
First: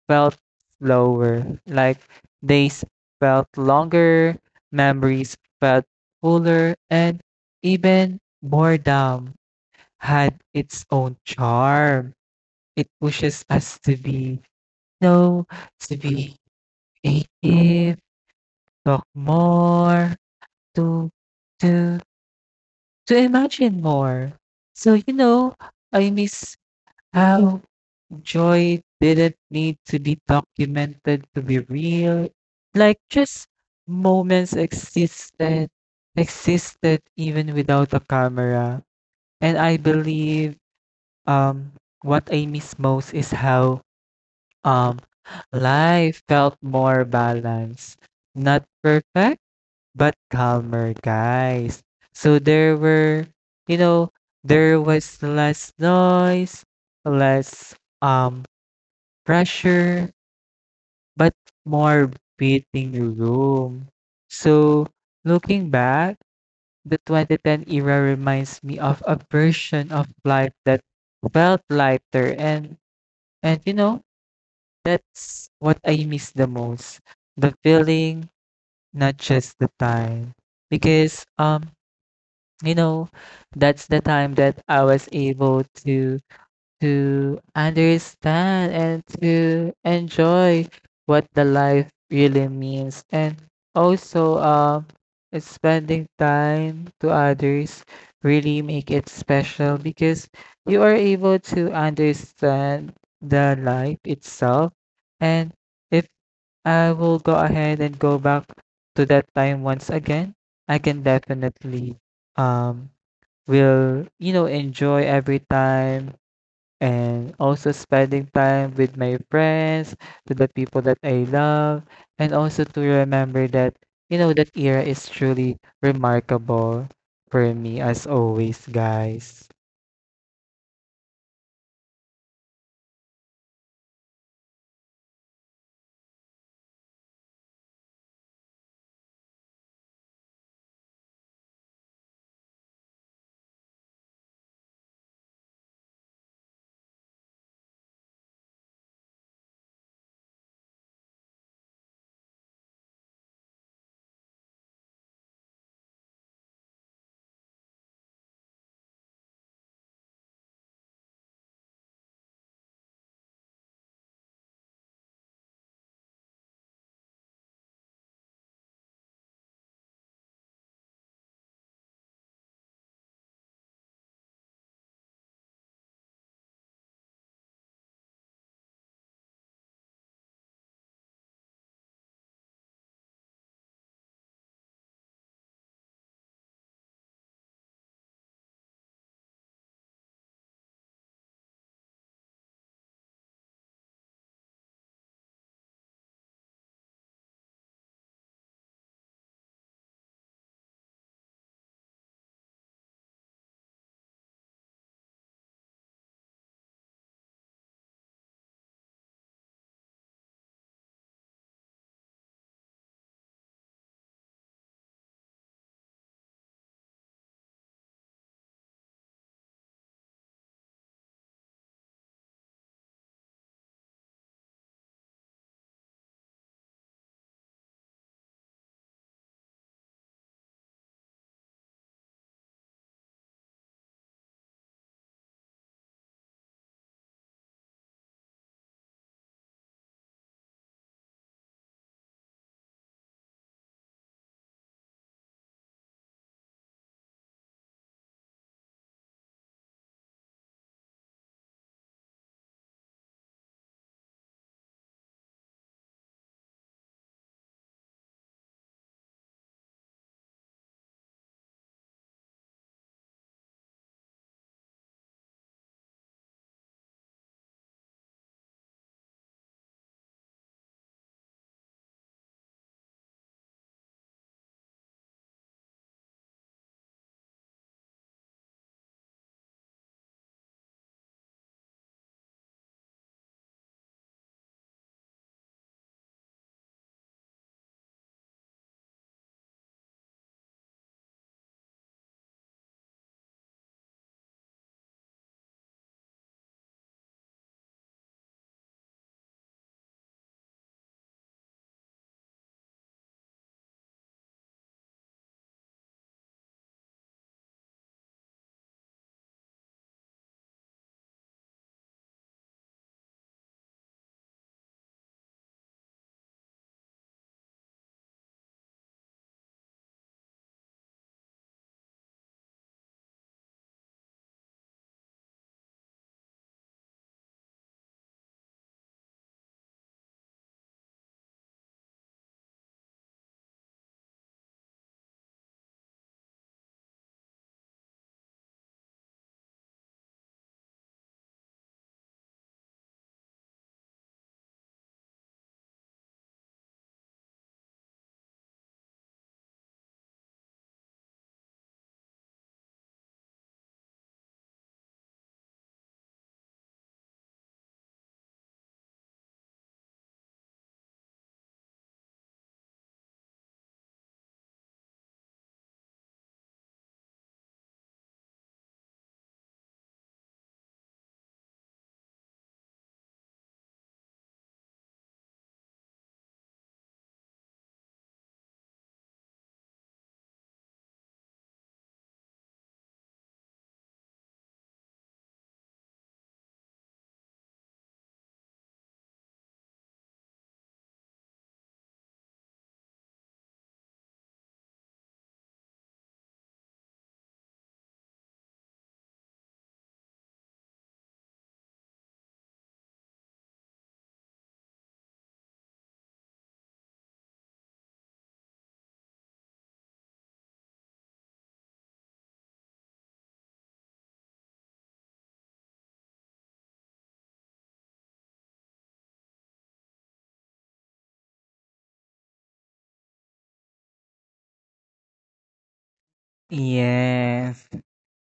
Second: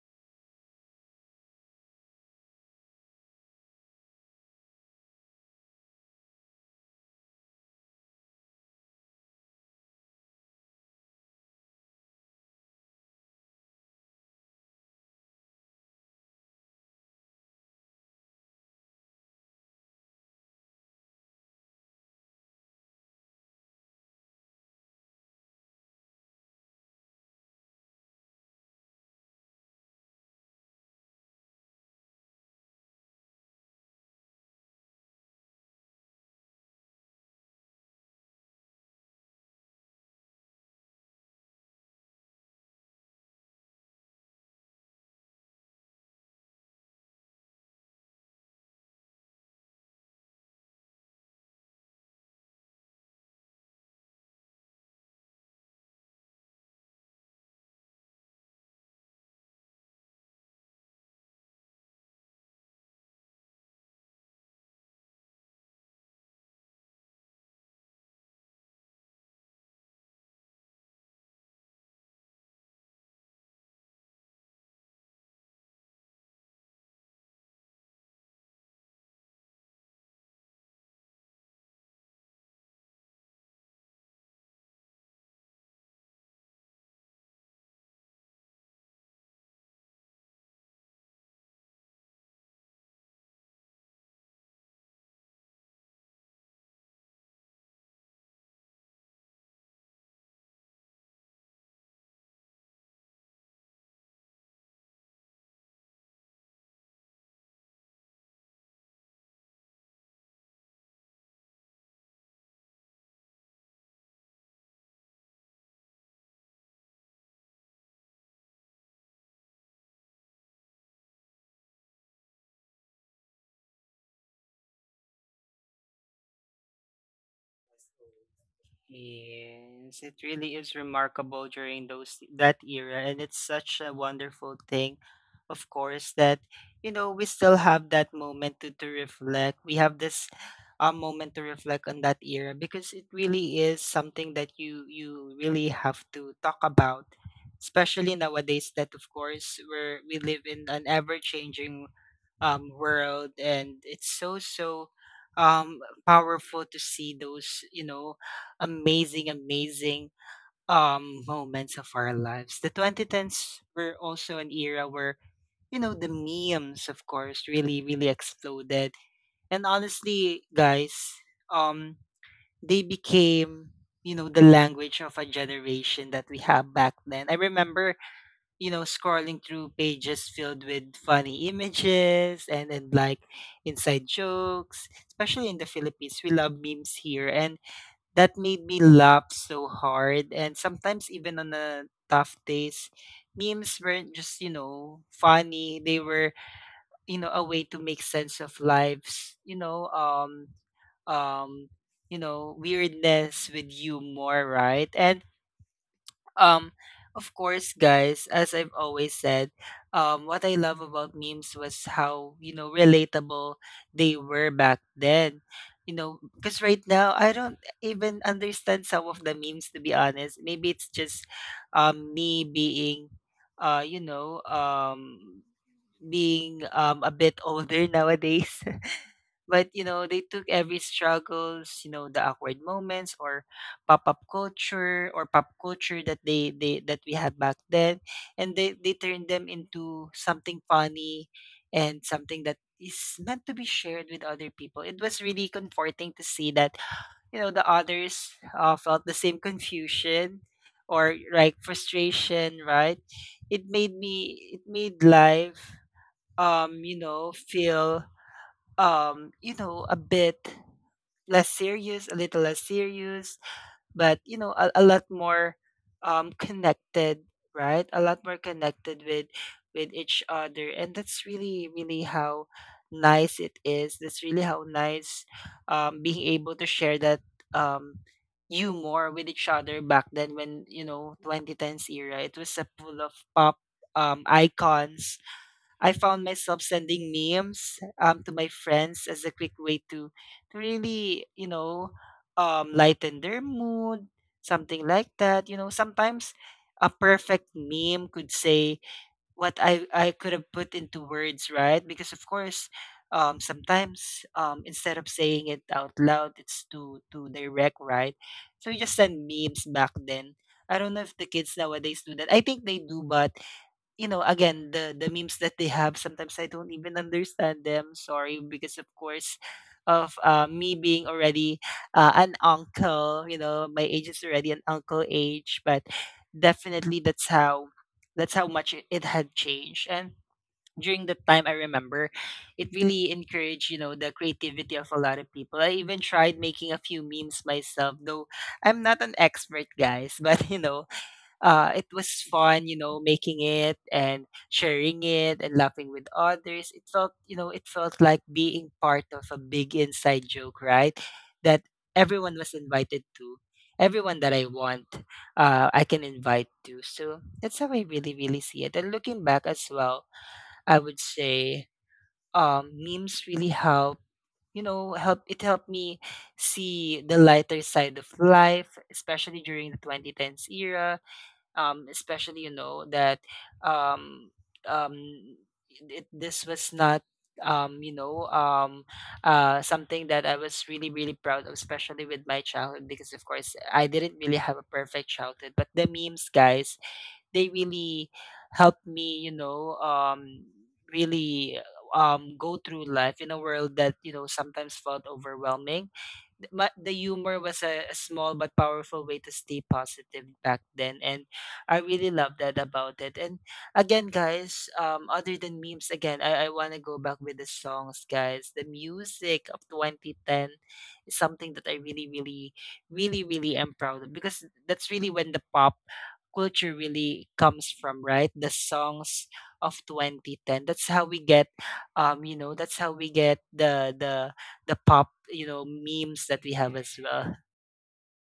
S2: felt slower. Like days felt longer, memories felt fuller, and even boredom had its own charm. It pushes us to be, you know, to be creative, talk more, to to to imagine more. So, you know, I miss how joy didn't need to be documented to be real. Like just moments existed existed even without a camera. And I believe um what I miss most is how um life felt more balanced. Not perfect, but calmer, guys. So there were, you know, there was less noise, less um pressure, but more breathing room. So looking back, the 2010 era reminds me of a version of life that felt lighter, and you know, that's what I miss the most. The feeling, not just the time. Because you know, that's the time that I was able to understand and to enjoy what the life really means. And also spending time to others really make it special, because you are able to understand the life itself. And if I will go ahead and go back to that time once again, I can definitely um will, you know, enjoy every time, and also spending time with my friends, to the people that I love, and also to remember that, you know, that era is truly remarkable for me as always, guys.
S1: Yes, it really is remarkable during those that era, and it's such a wonderful thing. Of course, that, you know, we still have that moment to, reflect. We have this moment to reflect on that era, because it really is something that you really have to talk about, especially nowadays. That of course we live in an ever changing world, and it's so um, powerful to see those amazing moments of our lives. The 2010s were also an era where, you know, the memes, of course, really exploded. And honestly, guys, um they became, you know, the language of a generation that we have. Back then, I remember, you know, scrolling through pages filled with funny images and then, like, inside jokes, especially in the Philippines. We love memes here. And that made me laugh so hard. And sometimes, even on the tough days, memes weren't just, funny. They were, a way to make sense of lives, um, weirdness with humor, right? And um, of course, guys, as I've always said, what I love about memes was how, you know, relatable they were back then. You know, because right now I don't even understand some of the memes, to be honest. Maybe it's just me being uh, you know, um being a bit older nowadays. (laughs) But you know, they took every struggles, you know, the awkward moments or pop-up culture or pop culture that they that we had back then, and they turned them into something funny and something that is meant to be shared with other people. It was really comforting to see that, you know, the others felt the same confusion or, like, frustration, right? It made life feel a bit less serious, a little less serious, but, you know, a lot more connected, right? A lot more connected with each other. And that's really how nice it is. That's really how nice being able to share that um you more with each other back then, when, you know, 2010s era, it was a pool of pop icons. I found myself sending memes to my friends as a quick way to really, you know, lighten their mood, something like that. You know, sometimes a perfect meme could say what I could have put into words, right? Because of course, sometimes instead of saying it out loud, it's too direct, right? So you just send memes back then. I don't know if the kids nowadays do that. I think they do, but, you know, again, the memes that they have, sometimes I don't even understand them. Sorry, because of course, of me being already an uncle, you know, my age is already an uncle age. But definitely that's how much it had changed. And during the time, I remember it really encouraged, you know, the creativity of a lot of people. I even tried making a few memes myself, though I'm not an expert, guys. (laughs) But you know, it was fun, you know, making it and sharing it and laughing with others. It felt, you know, it felt like being part of a big inside joke, right? That everyone was invited to. Everyone that I want, I can invite to. So that's how I really, really see it. And looking back as well, I would say memes really help. You know, help it helped me see the lighter side of life, especially during the 2010s era, especially, you know, that um, um, it, this was not um, you know um, something that I was really really proud of, especially with my childhood, because of course I didn't really have a perfect childhood. But the memes, guys, they really helped me, you know, really go through life in a world that, you know, sometimes felt overwhelming. But the humor was a small but powerful way to stay positive back then. And I really love that about it. And again, guys, other than memes, again, I want to go back with the songs, guys. The music of 2010 is something that I really really am proud of, because that's really when the pop culture really comes from, right? The songs of 2010, that's how we get, you know, that's how we get the the pop, you know, memes that we have as well.
S2: Yes.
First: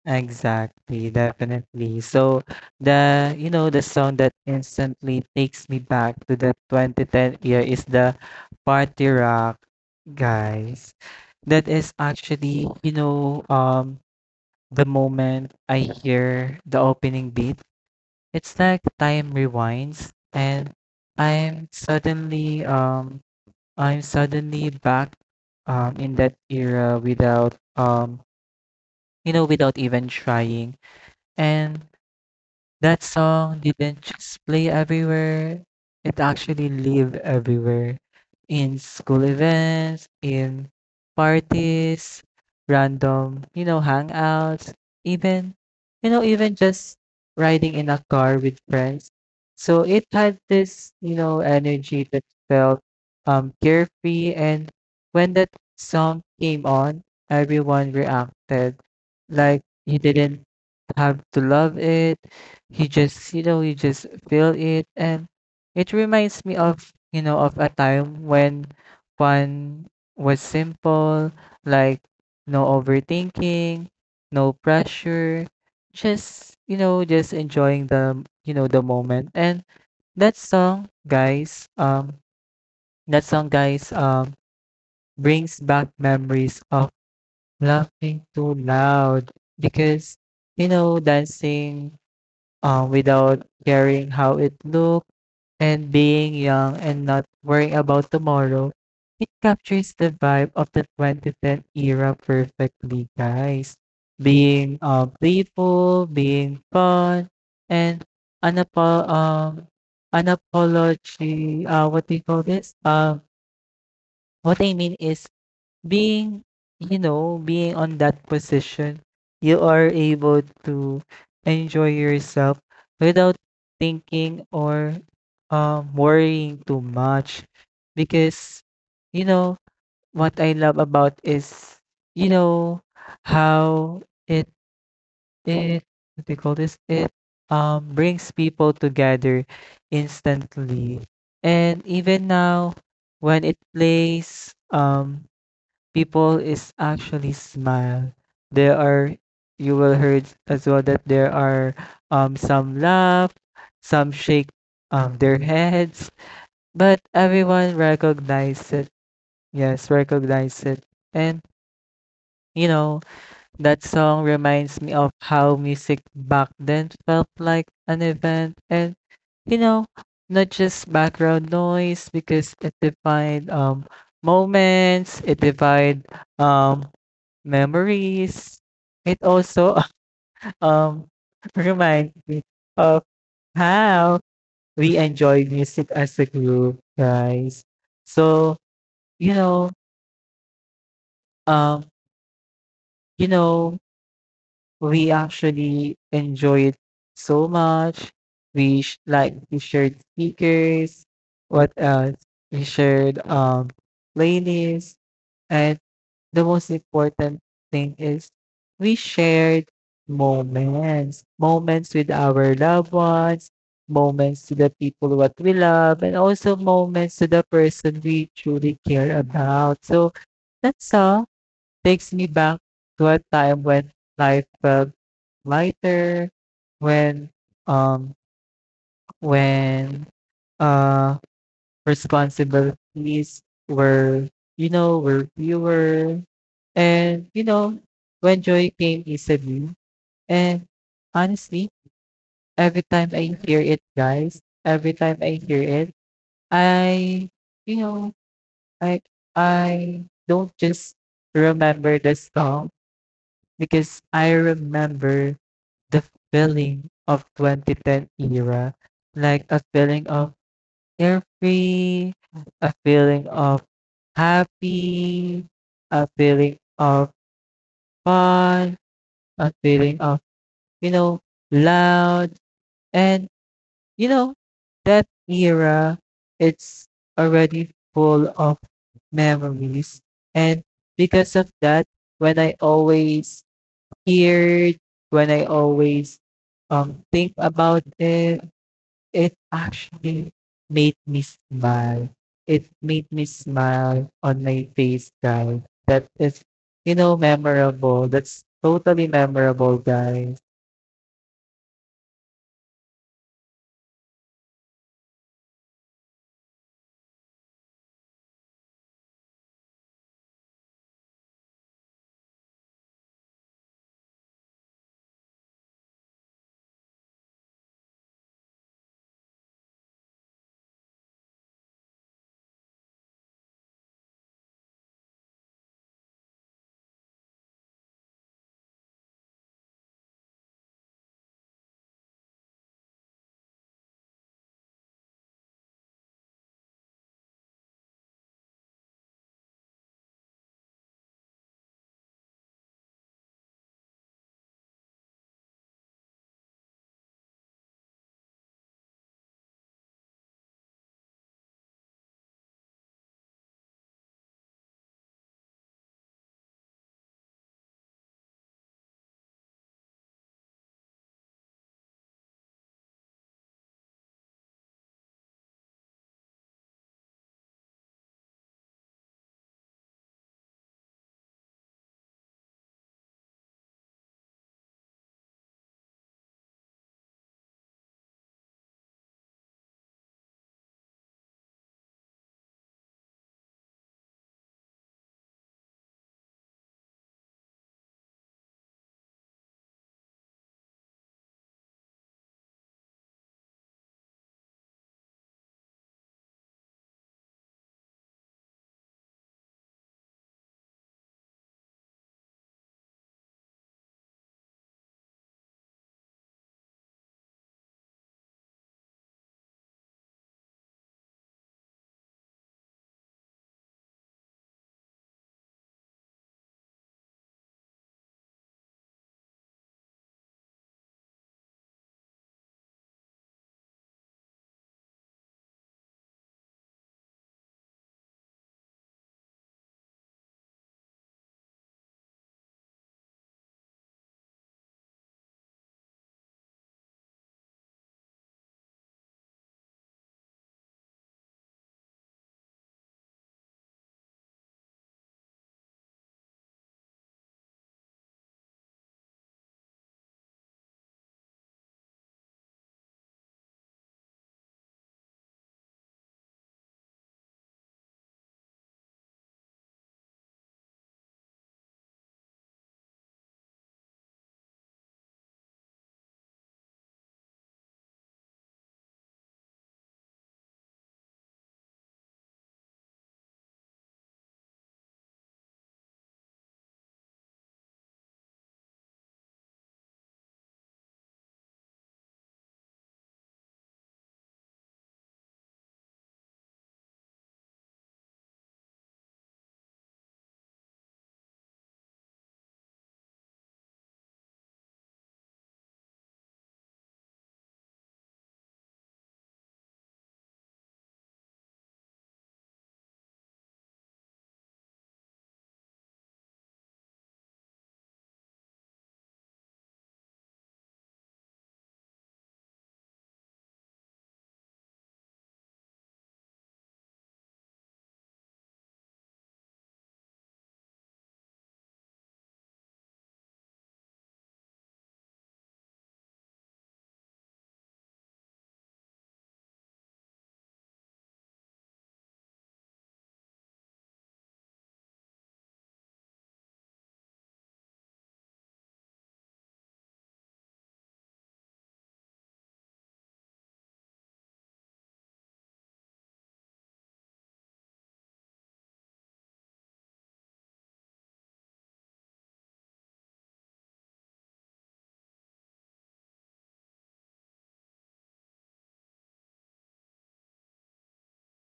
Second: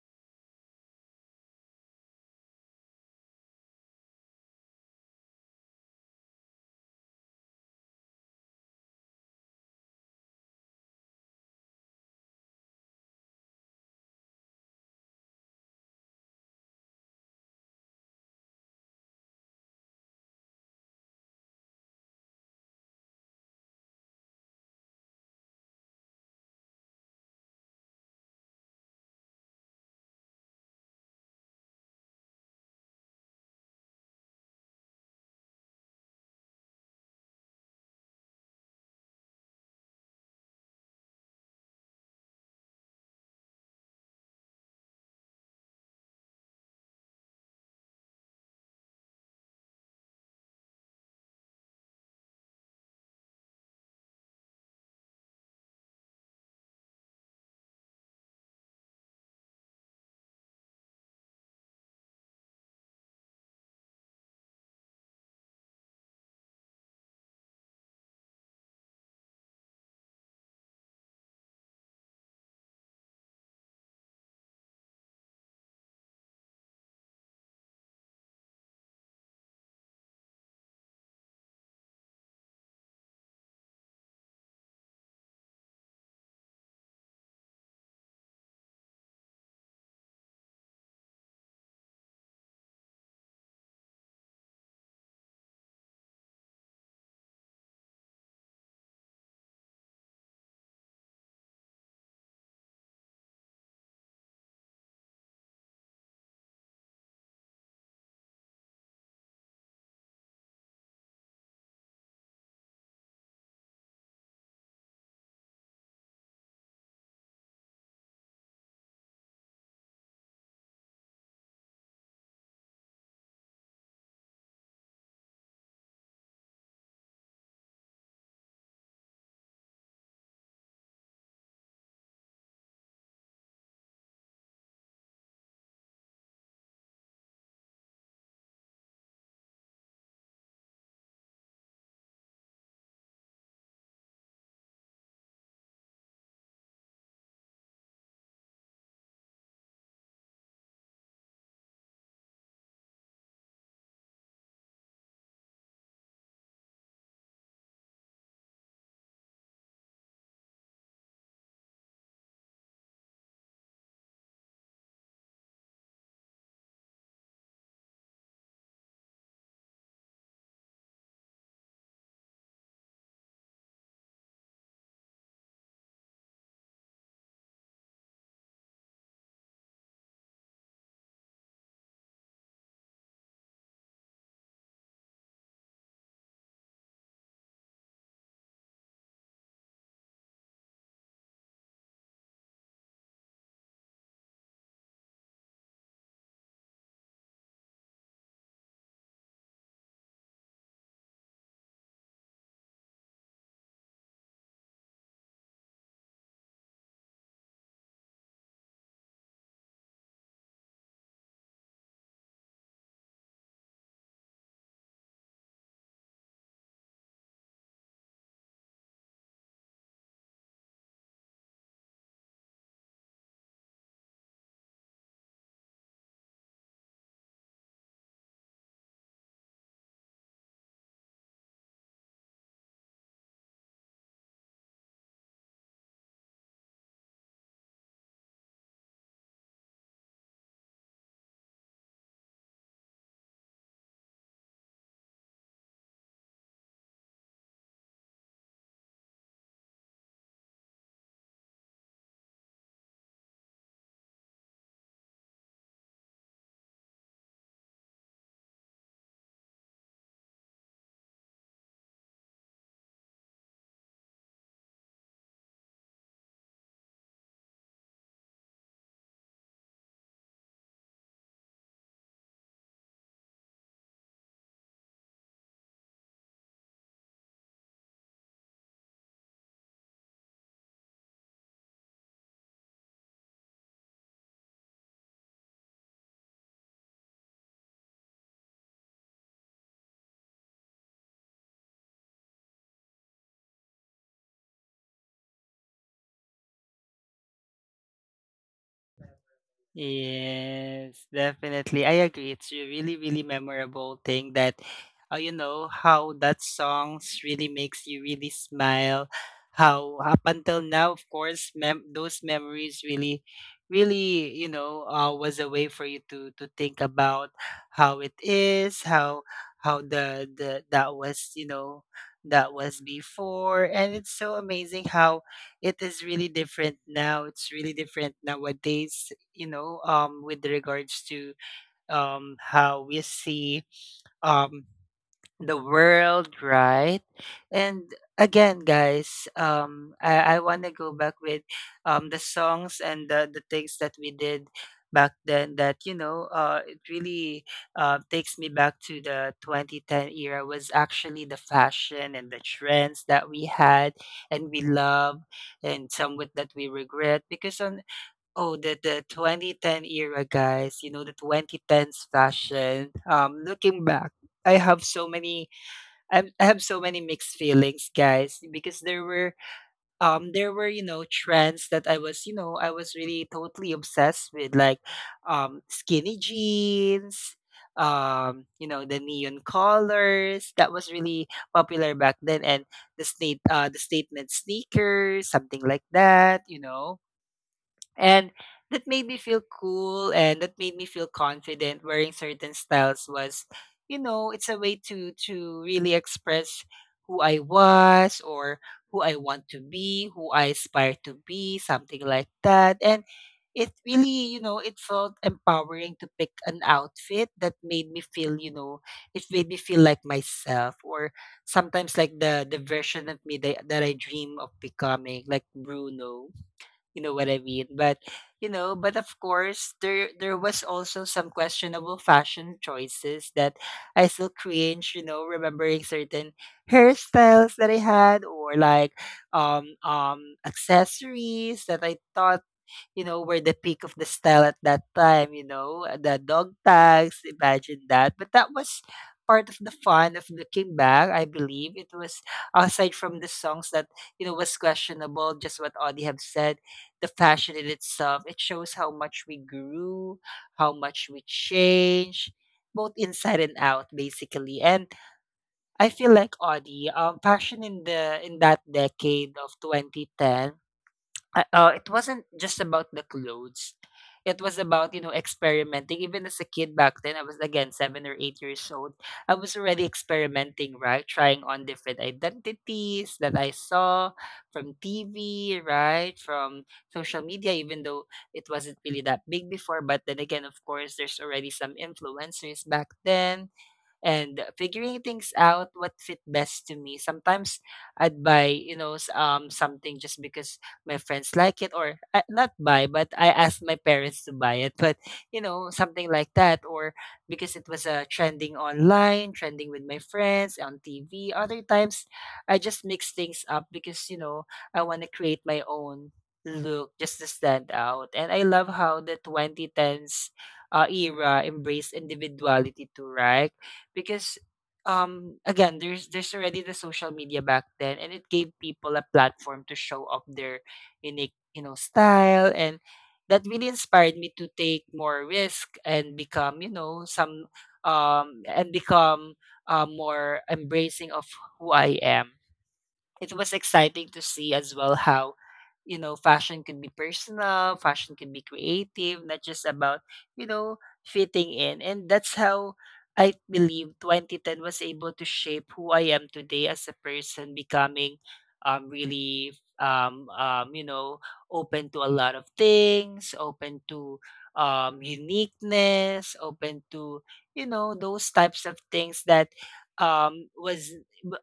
S2: Exactly, definitely. So the, you know, the song that instantly takes me back to the 2010 year is the Party Rock, guys. That is actually, you know, the moment I hear the opening beat, it's like time rewinds and I'm suddenly um I'm suddenly back in that era without you know, without even trying. And that song didn't just play everywhere, it actually lived everywhere. In school events, in parties, random, you know, hangouts, even, you know, even just riding in a car with friends. So it had this, you know, energy that felt carefree. And when that song came on, everyone reacted like you didn't have to love it, you just, you know, you just feel it. And it reminds me of, you know, of a time when one was simple. Like no overthinking, no pressure, just, you know, just enjoying the, you know, the moment. And that song guys um that song, guys, brings back memories of laughing too loud, because you know, dancing without caring how it looked, and being young and not worrying about tomorrow. It captures the vibe of the 2010 era perfectly, guys. Being playful, being fun, and unapo- um, unapology, what do you call this? What I mean is being, you know, being on that position, you are able to enjoy yourself without thinking or worrying too much. Because you know, what I love about is, you know, how it it what do you call this, it brings people together instantly. And even now when it plays, people is actually smile. There are, you will heard as well that there are some laugh, some shake their heads, but everyone recognize it. Yes, recognize it. And you know, that song reminds me of how music back then felt like an event, and you know, not just background noise, because it defined moments, it defined um memories. It also (laughs) um reminds me of how we enjoy music as a group, guys. So, you know, um, you know, we actually enjoy it so much. Like we shared speakers. What else? We shared playlists. And the most important thing is we shared moments, moments with our loved ones, moments to the people what we love, and also moments to the person we truly care about. So that song takes me back to a time when life felt lighter, when um when uh responsibilities were, you know, were fewer. And, you know, when joy came easily. And honestly, every time I hear it, guys, every time I hear it, I, you know, I, I don't just remember the song, because I remember the feeling of 2010 era. Like a feeling of carefree, a feeling of happy, a feeling of fun, a feeling of, you know, loud. And, you know, that era, it's already full of memories. And because of that, when I always hear it, when I always think about it, it actually made me smile. It made me smile on my face, guys. That is, you know, memorable. That's totally memorable, guys.
S1: Yes, definitely. I agree. It's a really, really memorable thing that, you know, how that songs really makes you really smile. How up until now, of course, those memories really, really, you know, was a way for you to think about how it is, how the that was, you know, that was before. And it's so amazing how it is really different now. It's really different nowadays, you know, with regards to how we see um, the world, right? And again, guys, I want to go back with the songs and the things that we did back then. That, you know, it really takes me back to the 2010 era was actually the fashion and the trends that we had and we love, and some with that we regret. Because on, oh, the 2010 era, guys. You know, the 2010s fashion. Looking back, I have so many. I have so many mixed feelings, guys, because there were there were, you know, trends that I was, you know, I was really totally obsessed with, like skinny jeans. You know, the neon colors that was really popular back then, and the statement sneakers, something like that. You know, and that made me feel cool, and that made me feel confident. Wearing certain styles was, you know, it's a way to really express who I was, or who I want to be, who I aspire to be, something like that. And it really, you know, it felt empowering to pick an outfit that made me feel, you know, it made me feel like myself, or sometimes like the version of me that, that I dream of becoming, like Bruno, you know what I mean? But you know, but of course, there was also some questionable fashion choices that I still cringe, you know, remembering certain hairstyles that I had, or like accessories that I thought, you know, were the peak of the style at that time, you know, the dog tags, imagine that. But that was part of the fun of looking back, I believe. It was, aside from the songs that, you know, was questionable, just what Audie have said, the fashion in itself, it shows how much we grew, how much we changed, both inside and out, basically. And I feel like Audie, fashion in the in that decade of 2010, it wasn't just about the clothes. It was about, you know, experimenting. Even as a kid back then, I was again 7 or 8 years old. I was already experimenting, right? Trying on different identities that I saw from TV, right? From social media, even though it wasn't really that big before. But then again, of course, there's already some influencers back then, and figuring things out what fit best to me. Sometimes I'd buy, you know, something just because my friends like it, or not buy, but I asked my parents to buy it. But you know, something like that, or because it was trending online, trending with my friends on TV. Other times, I just mix things up because, you know, I want to create my own look just to stand out. And I love how the 2010s era embraced individuality too, right? Because again, there's already the social media back then, and it gave people a platform to show off their unique, you know, style. And that really inspired me to take more risk and become, you know, some and become more embracing of who I am. It was exciting to see as well how, you know, fashion can be personal, fashion can be creative, not just about, you know, fitting in. And that's how I believe 2010 was able to shape who I am today. As a person, becoming really you know, open to a lot of things, open to uniqueness, open to, you know, those types of things that was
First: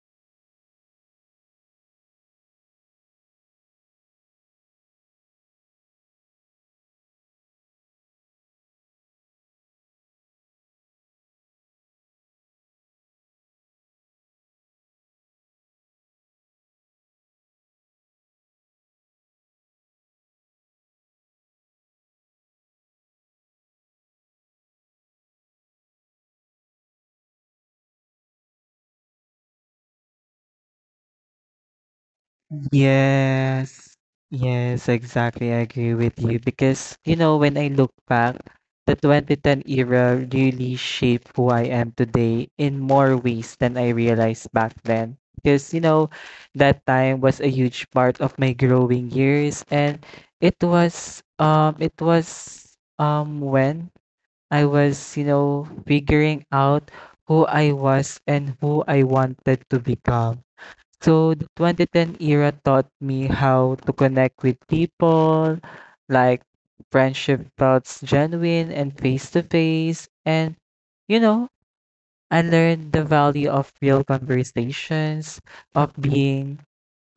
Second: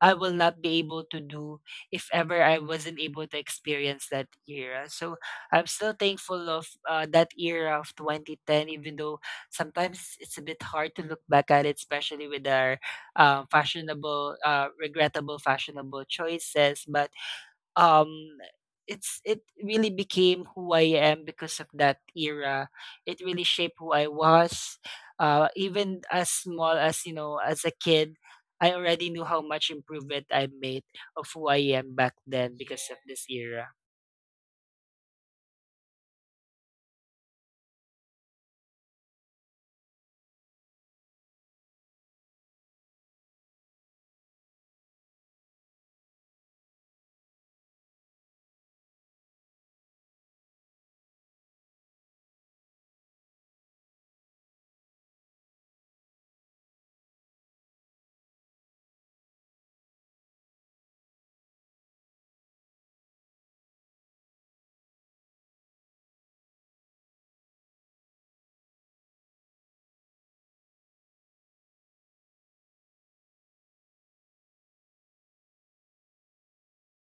S1: I will not be able to do if ever I wasn't able to experience that era. So I'm still thankful of that era of 2010, even though sometimes it's a bit hard to look back at it, especially with our regrettable fashionable choices. But um it's it really became who I am because of that era. It really shaped who I was. Even as small as, you know, as a kid, I already knew how much improvement I made of who I am back then because of this era.
S2: Yes. Yes, exactly. I agree with you, because, you know, when I look back, the 2010 era really shaped who I am today in more ways than I realized back then. Because, you know, that time was a huge part of my growing years, and it was when I was, you know, figuring out who I was and who I wanted to become. So the 2010 era taught me how to connect with people. Like friendship felt genuine and face to face. And, you know, I learned the value of real conversations, of being,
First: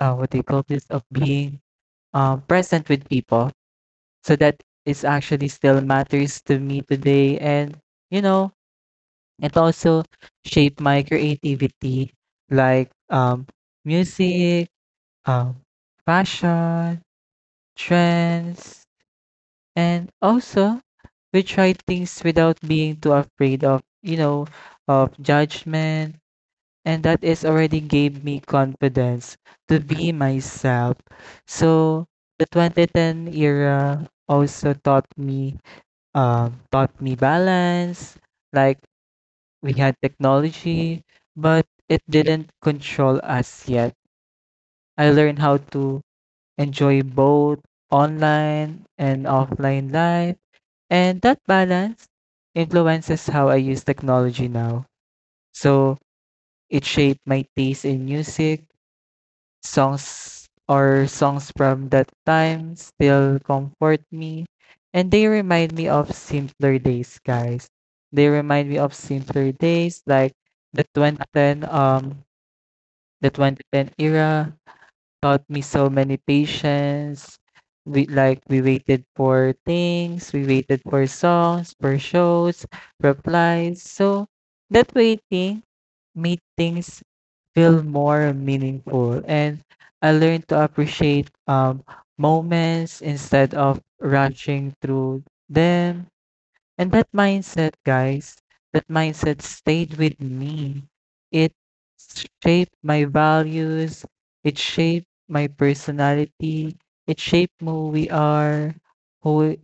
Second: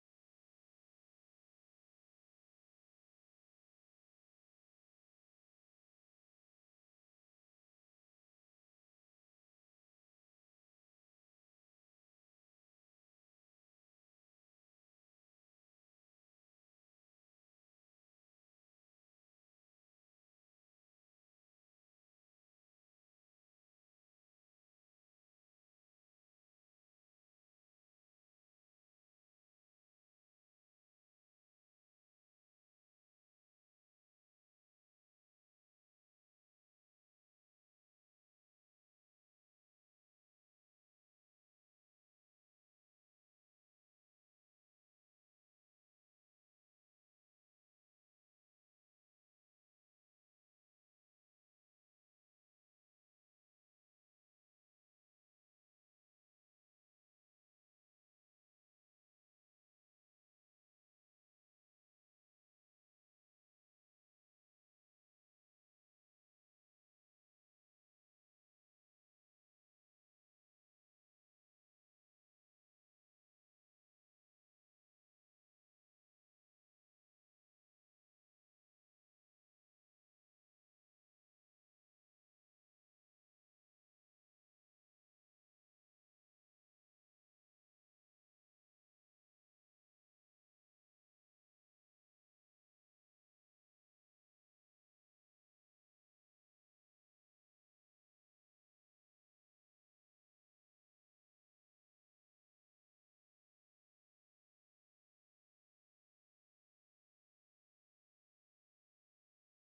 S2: what do you call this, of being present with people. So that is actually still matters to me today. And, you know, it also shaped my creativity. Like music, um, fashion, trends, and also we try things without being too afraid of, you know, of judgment. And that is already gave me confidence to be myself. So the 2010 era also taught me balance. Like we had technology, but it didn't control us yet. I learned how to enjoy both online and offline life. And that balance influences how I use technology now. So it shaped my taste in music, songs from that time still comfort me. And they remind me of simpler days, guys. They remind me of simpler days. Like the 2010 um the 2010 era taught me so many patience. We waited for things, we waited for songs, for shows, replies. So that waiting made things feel more meaningful, and I learned to appreciate moments instead of rushing through them. And that mindset, guys, that mindset stayed with me. It shaped my values, it shaped my personality, it shaped who we are, who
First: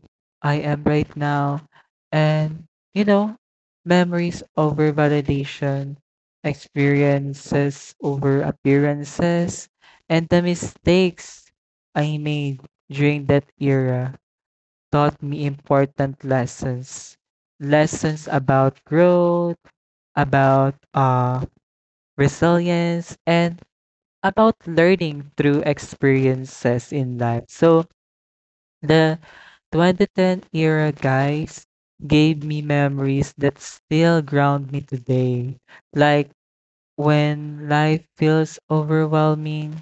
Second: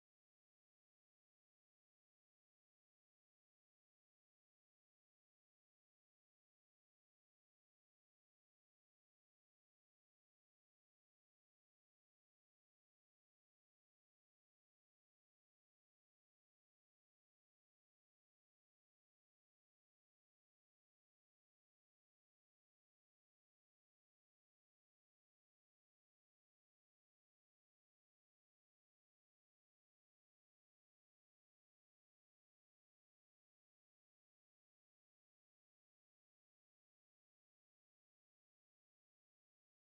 S2: I am right now. And, you know, memories over validation, experiences over appearances, and the mistakes I made during that era taught me important lessons. Lessons about growth, about resilience, and about learning through experiences in life. So the 2010 era, guys, gave me memories that still ground me today. Like when life feels overwhelming,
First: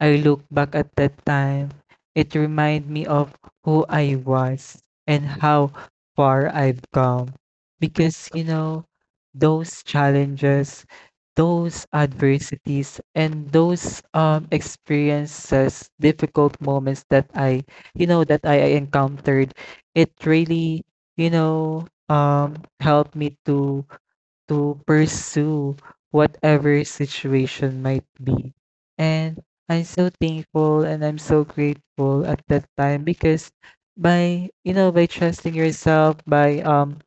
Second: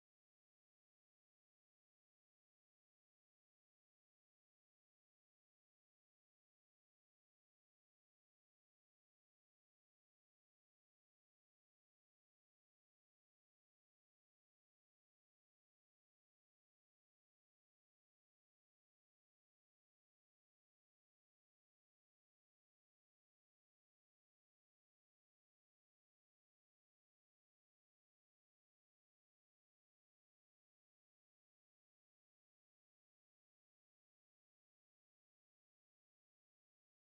S2: I look back at that time. It reminds me of who I was and how far I've come. Because, you know, those challenges, those adversities, and those experiences, difficult moments that that I encountered, it really, you know, helped me to pursue whatever situation might be. And I'm so thankful and I'm so grateful at that time, because by you know, by trusting yourself, by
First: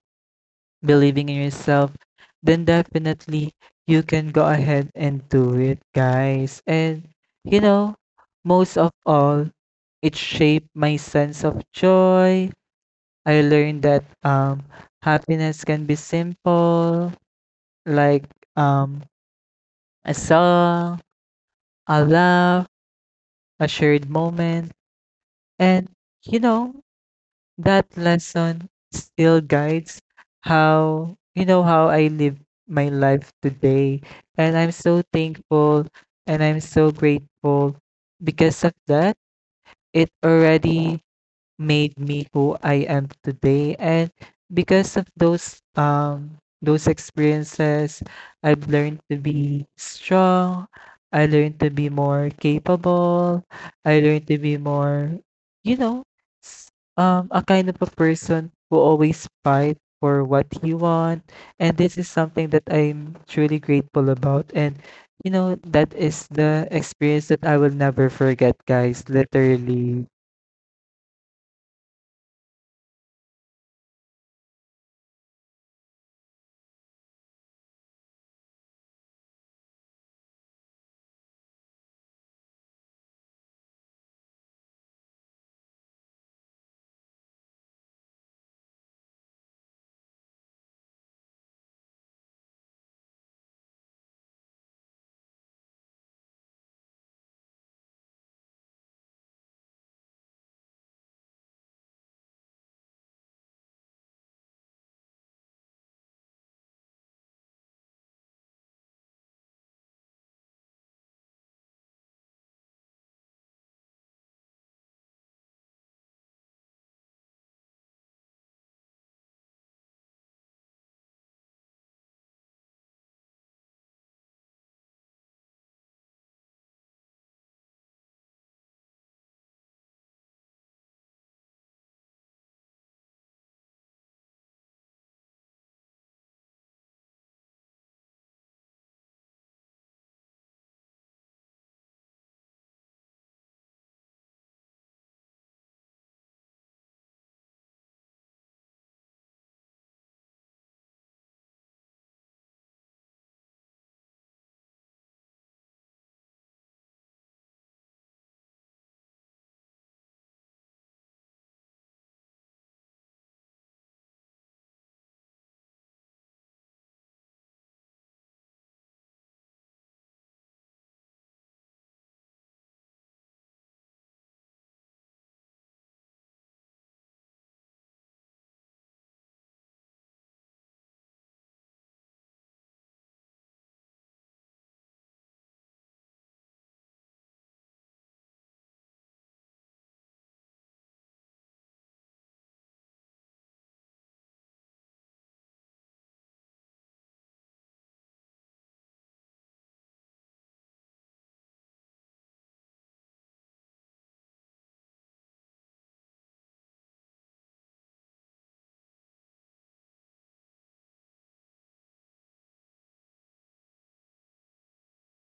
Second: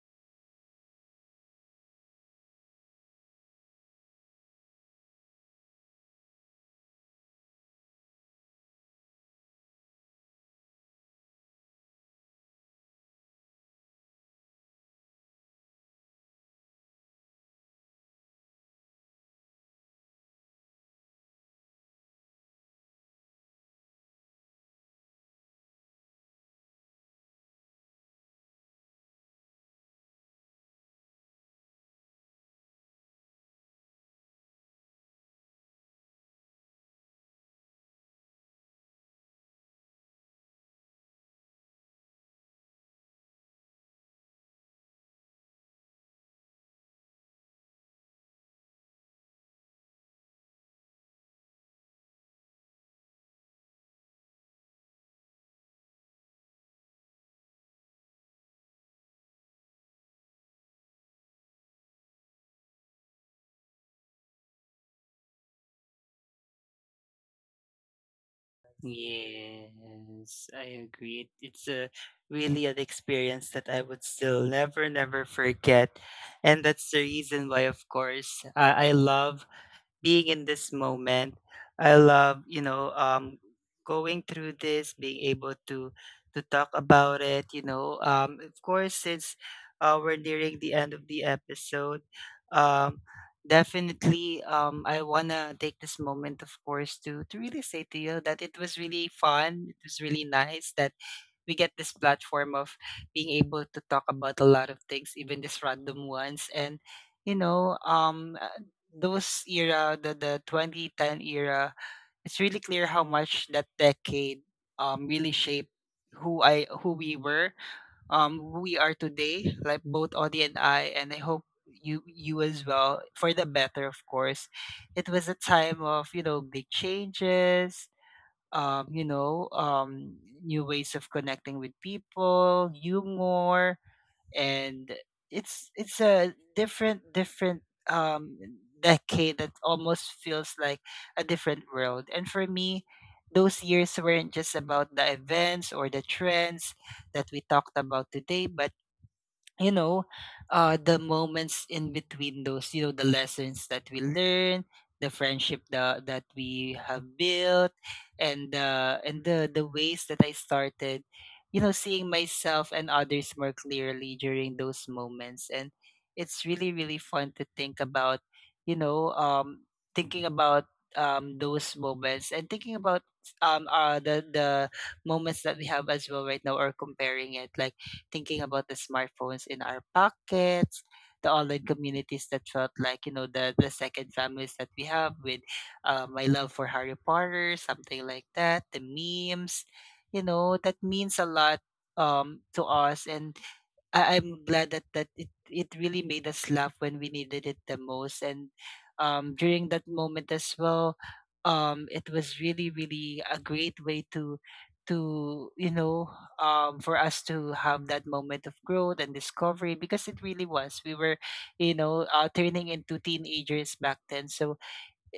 S2: believing in yourself, then definitely you can go ahead and do it, guys. And you know, most of all, it shaped my sense of joy. I learned that happiness can be simple, like um a song, a laugh, a shared moment. And you know, that lesson still guides how, you know, how I live my life today. And I'm so thankful and I'm so grateful because of that. It already made me who I am today. And because of those experiences, I've learned to be strong. I learned to be more capable. I learned to be more, you know, s- a kind of a person who always fight for what you want. And this is something that I'm truly grateful about. And you know, that is the experience that I will never forget, guys. Literally.
S1: Yes, I agree. It's a really an experience that I would still never, never forget. And that's the reason why, of course, I love being in this moment. I love, you know, going through this, being able to talk about it. Of course, since we're nearing the end of the episode, um, definitely, I wanna take this moment, of course, to really say to you that it was really fun. It was really nice that we get this platform of being able to talk about a lot of things, even these random ones. And you know, um, uh, those era, the 2010 era, it's really clear how much that decade really shaped who we were, who we are today. Like both Audie and I hope you as well, for the better, of course. It was a time of, you know, big changes, um, you know, um, new ways of connecting with people, humor, and it's a different um, decade that almost feels like a different world. And for me, those years weren't just about the events or the trends that we talked about today, but, you know, the moments in between those, you know, the lessons that we learn, the friendship that we have built, and the ways that I started, you know, seeing myself and others more clearly during those moments. And it's really really fun to think about, you know, um, thinking about those moments, and thinking about the moments that we have as well right now, or comparing it, like thinking about the smartphones in our pockets, the online communities that felt like, you know, the second families that we have with my love for Harry Potter, something like that, the memes, you know, that means a lot to us. And I'm glad that it really made us laugh when we needed it the most. And during that moment as well, it was really really a great way to for us to have that moment of growth and discovery, because it really was, we were, you know, turning into teenagers back then. So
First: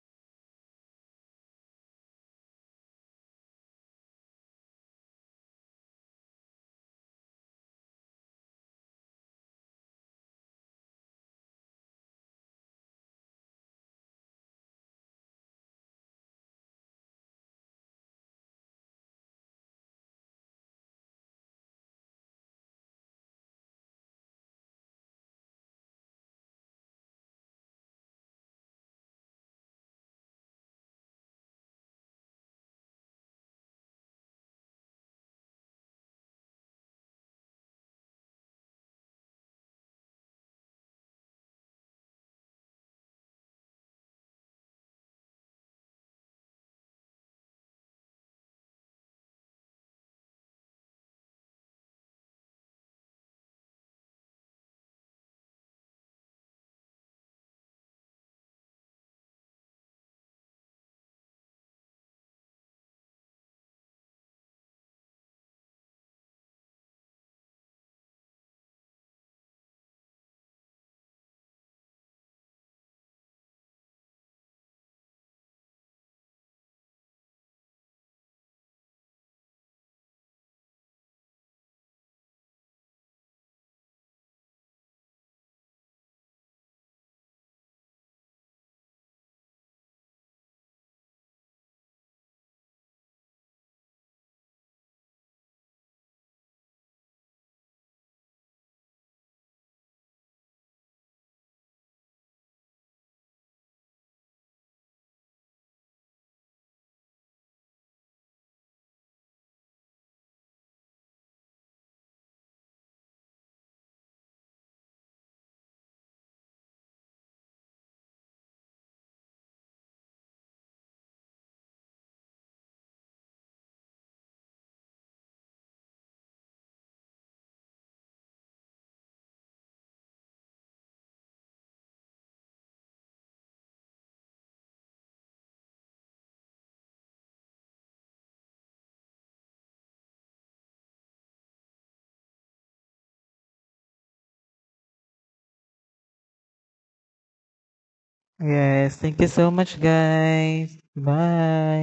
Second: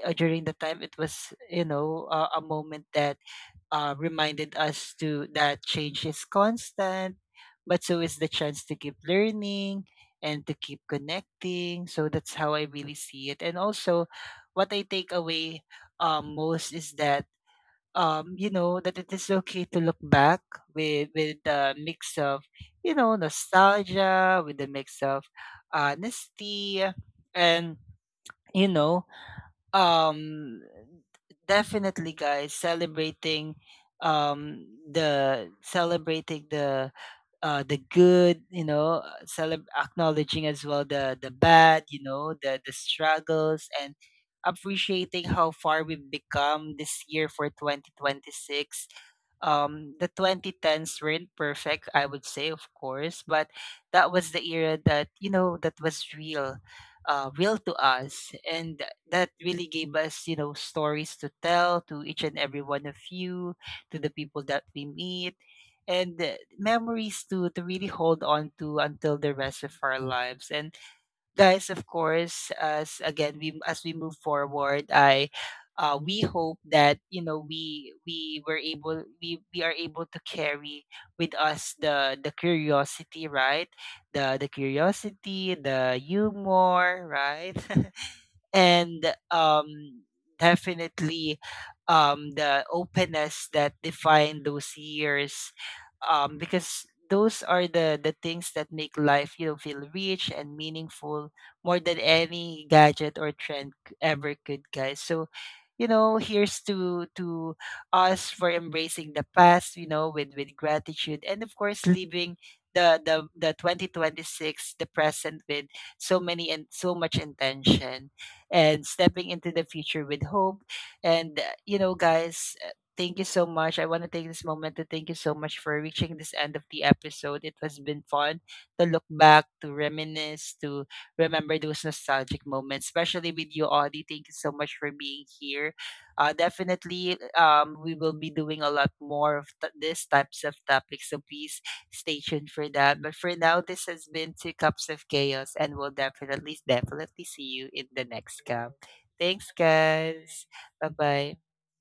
S1: during the time, it was, you know, a moment that reminded us to that change is constant, but so is the chance to keep learning and to keep connecting. So that's how I really see it. And also, what I take away, most is that that it is okay to look back with the mix of, you know, nostalgia, with the mix of honesty, and, you know um, definitely, guys, celebrating the good, you know, acknowledging as well the bad, you know, the struggles, and appreciating how far we've become this year, for 2026. The 2010s weren't perfect, I would say, of course, but that was the era that, you know, that was real, real to us, and that really gave us, you know, stories to tell to each and every one of you, to the people that we meet. And memories to really hold on to until the rest of our lives. And guys, of course, as again, we as we move forward, I we hope that, you know, we are able to carry with us the curiosity, right? The curiosity, the humor, right? (laughs) And um, definitely, the openness that define those years, because those are the things that make life, you know, feel rich and meaningful, more than any gadget or trend ever could, guys. So, you know, here's to us, for embracing the past, you know, with gratitude, and of course leaving the 2026, the present, with so many and so much intention, and stepping into the future with hope. And, you know, guys, thank you so much. I want to take this moment to thank you so much for reaching this end of the episode. It has been fun to look back, to reminisce, to remember those nostalgic moments, especially with you, Audie. Thank you so much for being here. Definitely, we will be doing a lot more of these types of topics. So please stay tuned for that. But for now, this has been Two Cups of Chaos, and we'll definitely see you in the next cup.
S2: Yes, thank you so
S1: Thanks,
S2: much,
S1: guys.
S2: guys.
S1: Bye bye.
S2: Bye.